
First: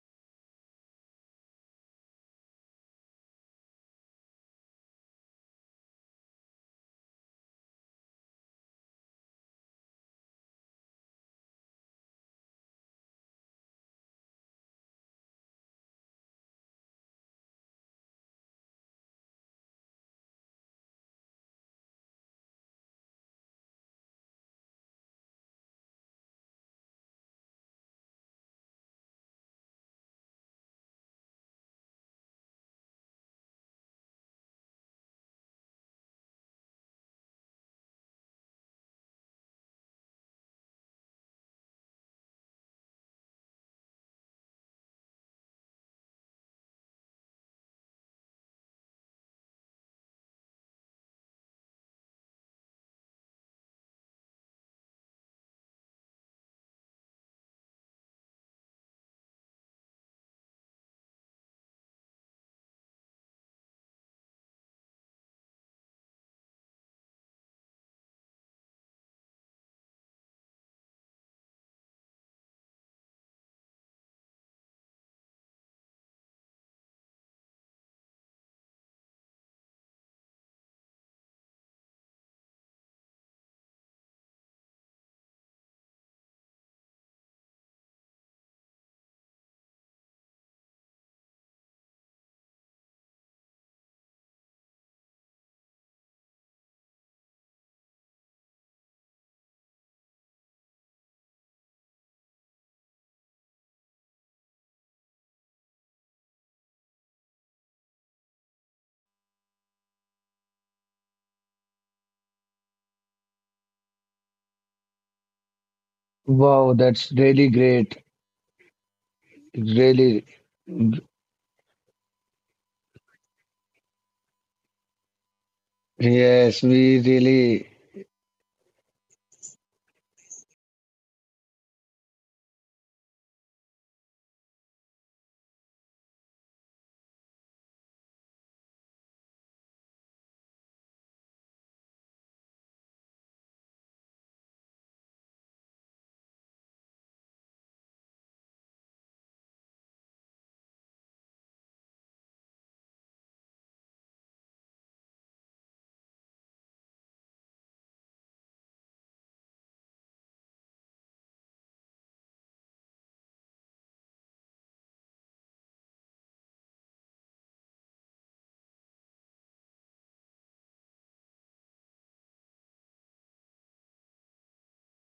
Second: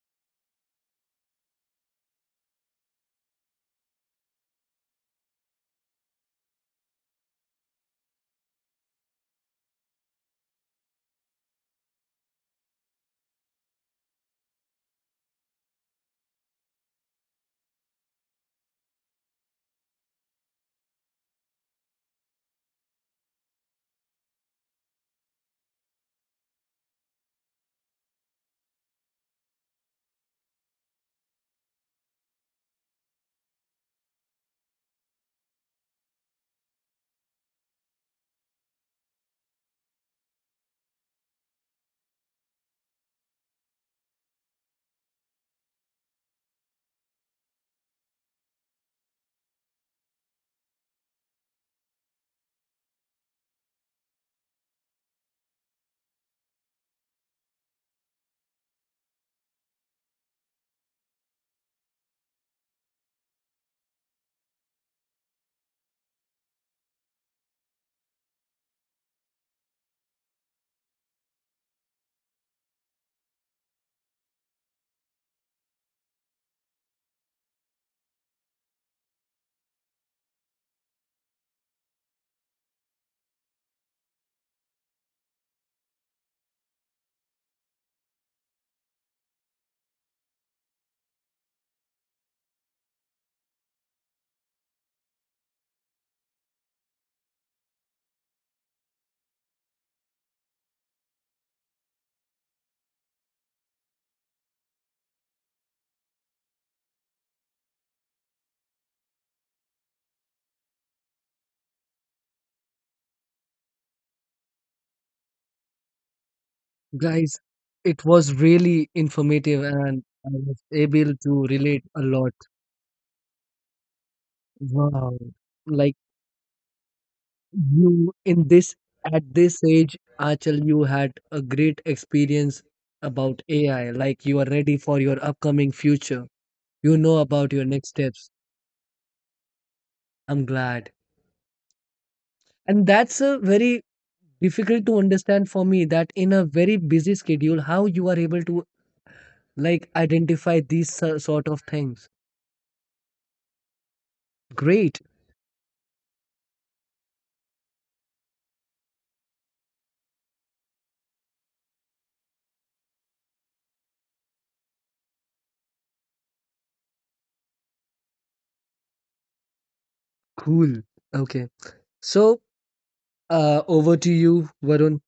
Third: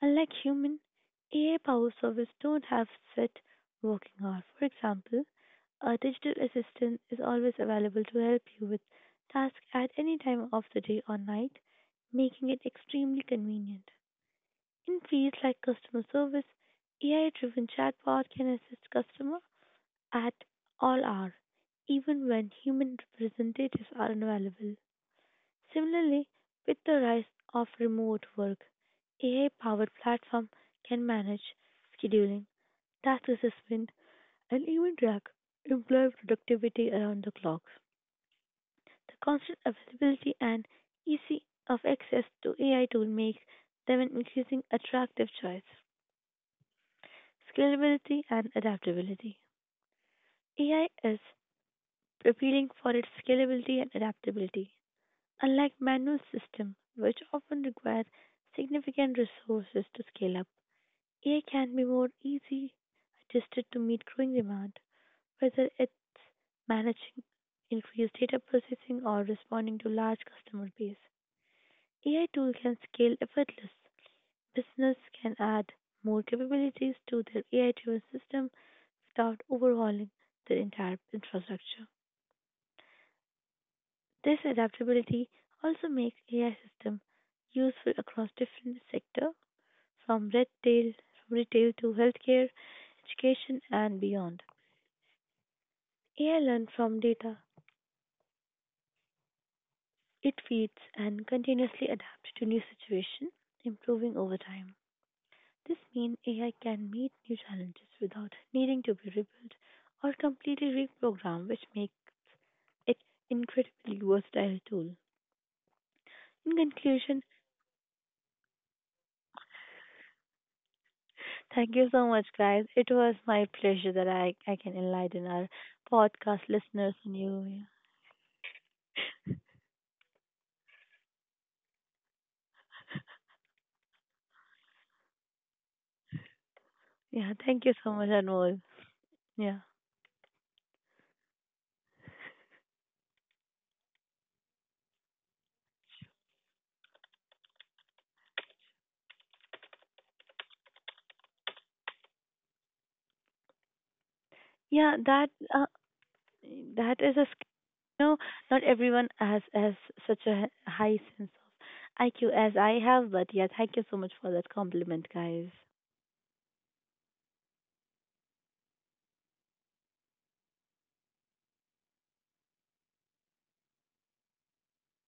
Unlike human, A I powered service don't have set working hours. For example, a digital assistant is always available to help you with tasks at any time of the day or night, making it extremely convenient. In fields like customer service, A I-driven chatbot can assist customer at all hours, even when human representatives are unavailable. Similarly, with the rise of remote work, A I-powered platform can manage scheduling, task assessment, and even track employee productivity around the clock. The constant availability and easy of access to A I tool make them an increasingly attractive choice. Scalability and adaptability. A I is appealing for its scalability and adaptability. Unlike manual systems, which often require significant resources to scale up, A I can be more easily adjusted to meet growing demand, whether it's managing increased data processing or responding to large customer base. A I tools can scale effortlessly. Business can add more capabilities to their A I driven system without overhauling their entire infrastructure. This adaptability also makes A I systems useful across different sectors from retail, from retail to healthcare, education, and beyond. A I learns from data it feeds and continuously adapts to new situations, improving over time. This means A I can meet new challenges without needing to be rebuilt or completely reprogrammed, which makes it incredibly versatile tool. In Wow, that's conclusion, Guys, really great. it was really informative and Really, I was able to thank relate you a so much, lot. guys. It was my pleasure that I, I can Wow. enlighten our Like podcast yes, listeners we and you. really. you in this, at this age, Achal, you had a great experience about A I. Like you are ready for your upcoming future. You know Yeah, Yeah, about thank your you next so much, steps. Anmol. Yeah, I'm glad. And that's a very difficult to understand for me, that in a very busy schedule, how you are able to like identify these uh, sort of things. yeah, Great. that uh, that is a sk- you know, not everyone has has such a high sense of I Q as I have, but yeah, thank you so much for that compliment, guys. Cool. Okay. So, uh, over to you, Varun.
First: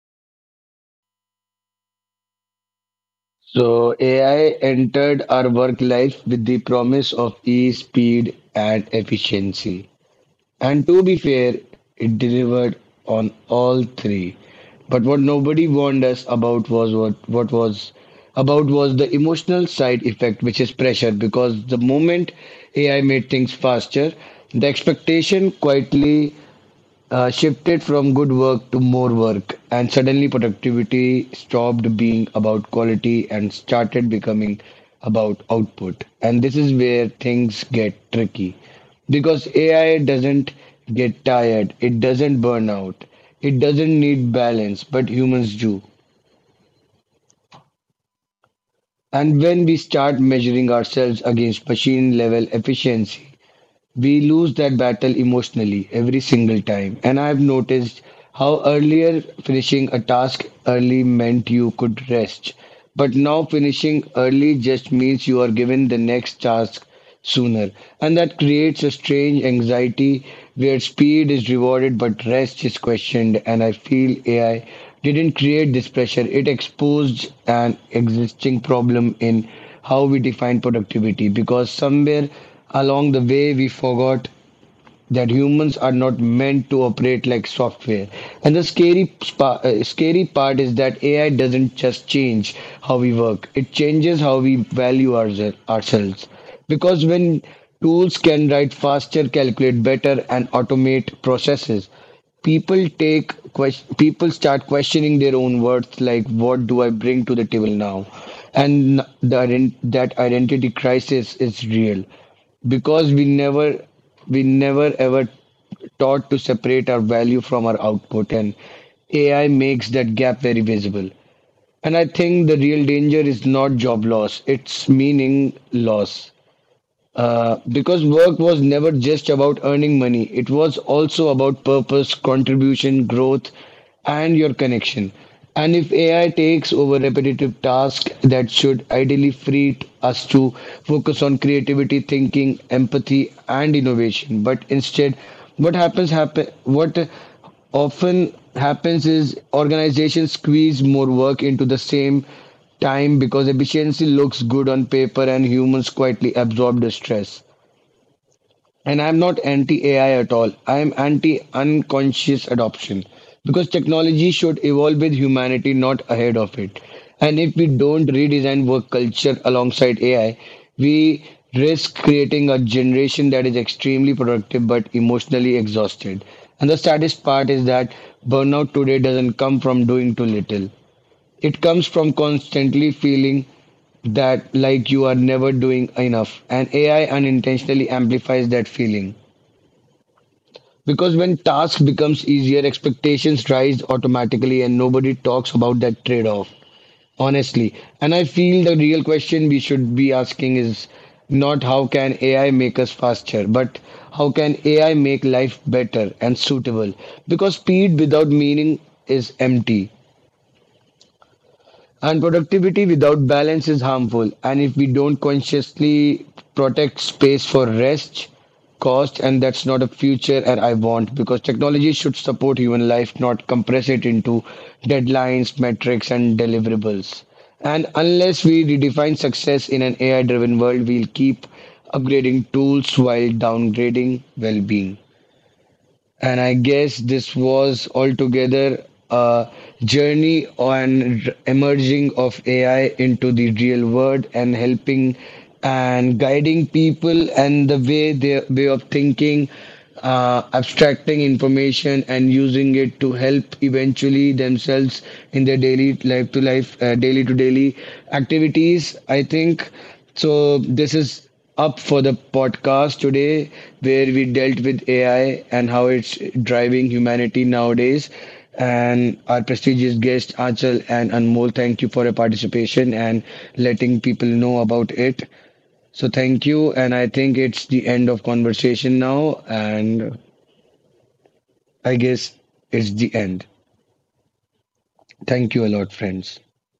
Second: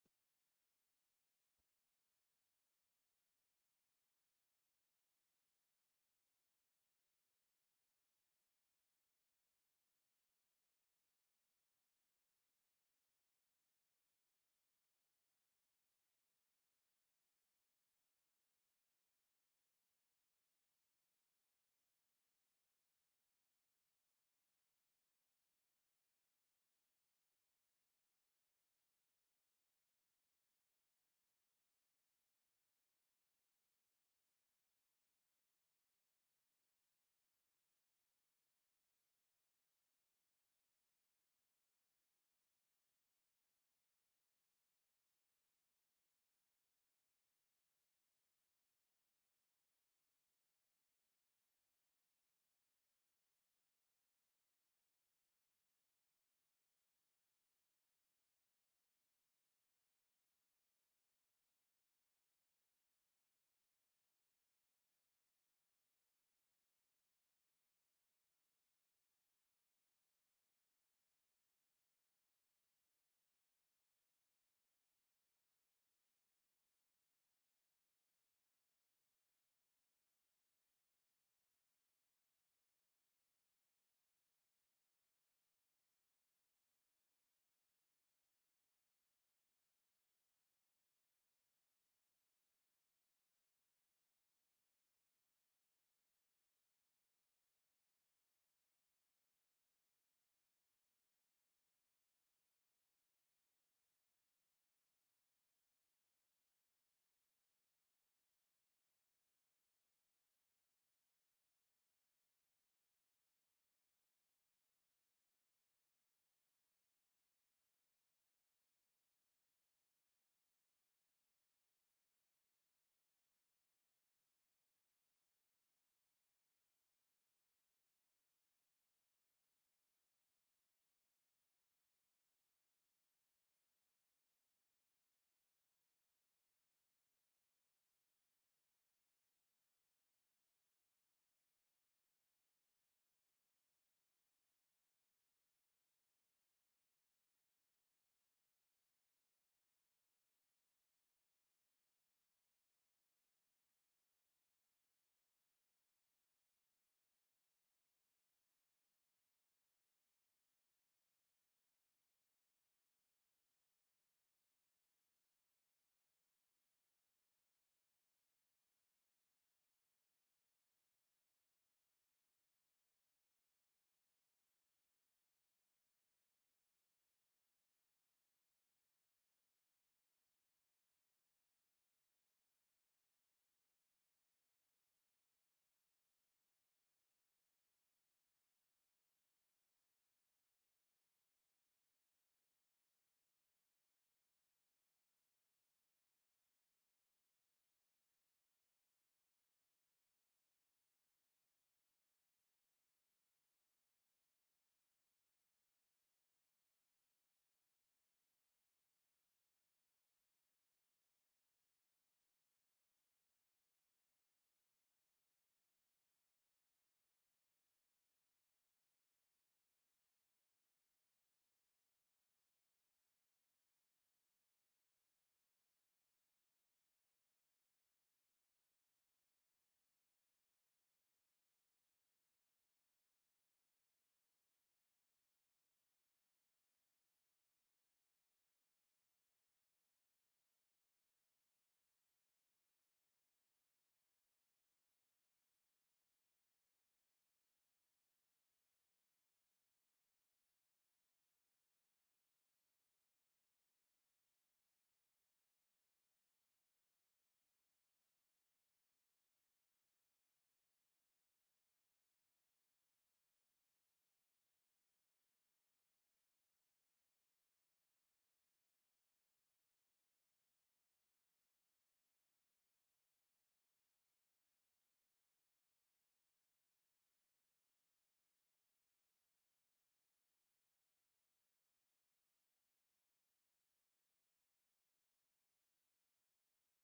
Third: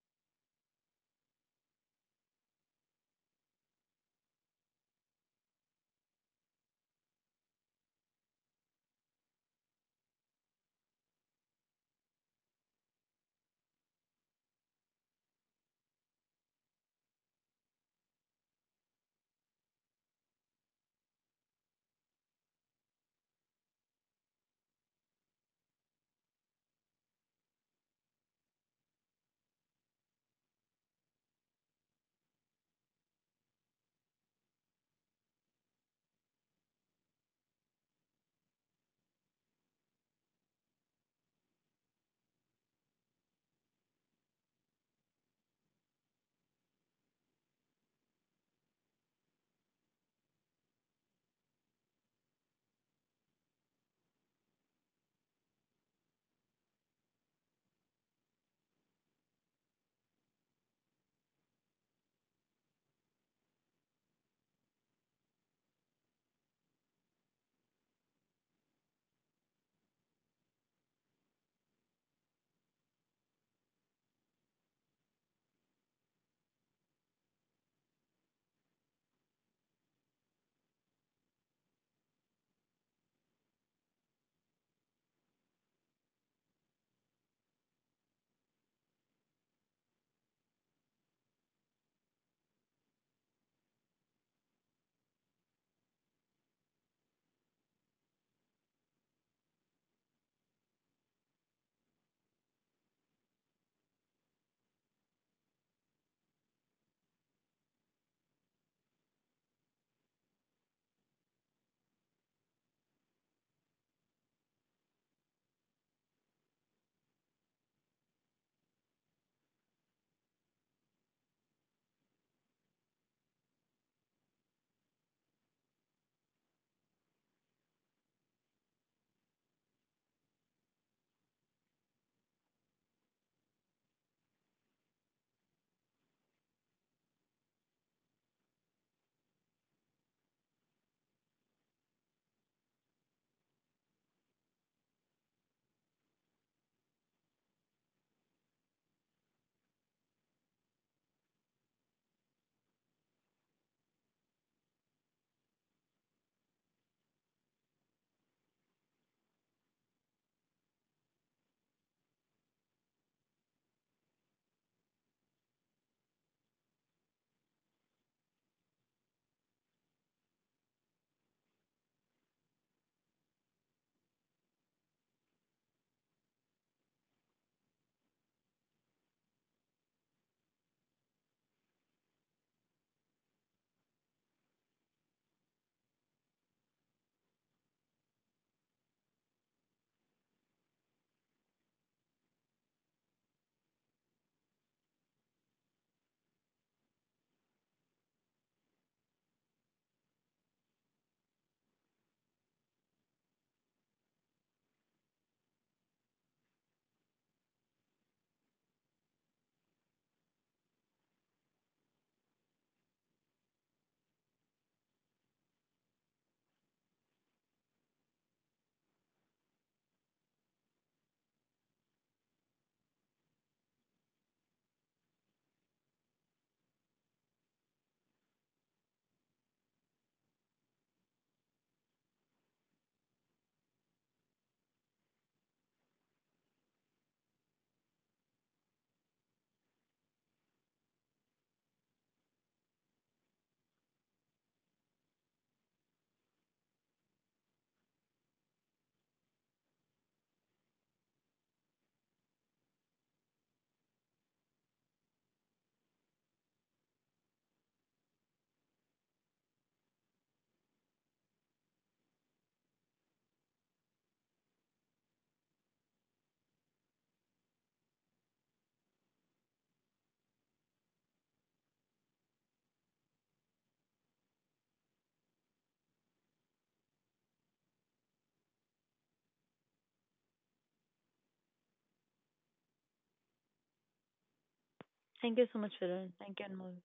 So A I entered our work life with the promise of ease, speed, and efficiency. And to be fair, it delivered on all three. But what nobody warned us about was what, what was about was the emotional side effect, which is pressure, because the moment A I made things faster, the expectation quietly uh, shifted from good work to more work, and suddenly productivity stopped being about quality and started becoming about output. And this is where things get tricky because A I doesn't get tired, it doesn't burn out, it doesn't need balance, but humans do. And when we start measuring ourselves against machine level efficiency, we lose that battle emotionally every single time. And I've noticed how earlier finishing a task early meant you could rest, but now finishing early just means you are given the next task sooner. And that creates a strange anxiety where speed is rewarded but rest is questioned. And I feel A I didn't create this pressure, it exposed an existing problem in how we define productivity, because somewhere along the way we forgot that humans are not meant to operate like software. And the scary spa- uh, scary part is that A I doesn't just change how we work; it changes how we value ourse- ourselves. Because when tools can write faster, calculate better, and automate processes, people take ques- people start questioning their own worth, like what do I bring to the table now? And the ident- that identity crisis is real because we never we never ever taught to separate our value from our output, and AI makes that gap very visible. And I think the real danger is not job loss, it's meaning loss, uh, because work was never just about earning money, it was also about purpose, contribution, growth, and your connection. And if A I takes over repetitive tasks, that should ideally free t- us to focus on creativity, thinking, empathy, and innovation, but instead, what happens happen what often happens is organizations squeeze more work into the same time because efficiency looks good on paper and humans quietly absorb the stress. And I'm not anti A I at all. I'm anti unconscious adoption because technology should evolve with humanity, not ahead of it. And if we don't redesign work culture alongside A I, we risk creating a generation that is extremely productive but emotionally exhausted. And the saddest part is that burnout today doesn't come from doing too little. It comes from constantly feeling that like you are never doing enough, and AI unintentionally amplifies that feeling because when task becomes easier, expectations rise automatically and nobody talks about that trade off honestly. And I feel the real question we should be asking is not how can AI make us faster, but how can AI make life better and suitable? Because speed without meaning is empty. And productivity without balance is harmful. And if we don't consciously protect space for rest, cost, and that's not a future that I want because technology should support human life, not compress it into deadlines, metrics, and deliverables. And unless we redefine success in an A I driven world, we'll keep upgrading tools while downgrading well being. And I guess this was altogether a journey on r- emerging of A I into the real world and helping and guiding people and the way their way of thinking, uh, abstracting information and using it to help eventually themselves in their daily life to life, uh, daily to daily activities. I think so. This is up for the podcast today, where we dealt with A I and how it's driving humanity nowadays. And our prestigious guest Achal and Anmol, thank you for your participation and letting people know about it. So thank you, and I think it's the end of conversation now, and I guess it's the end. Thank you so Thank you much, a lot, Viral. Thank friends. you, Anmol.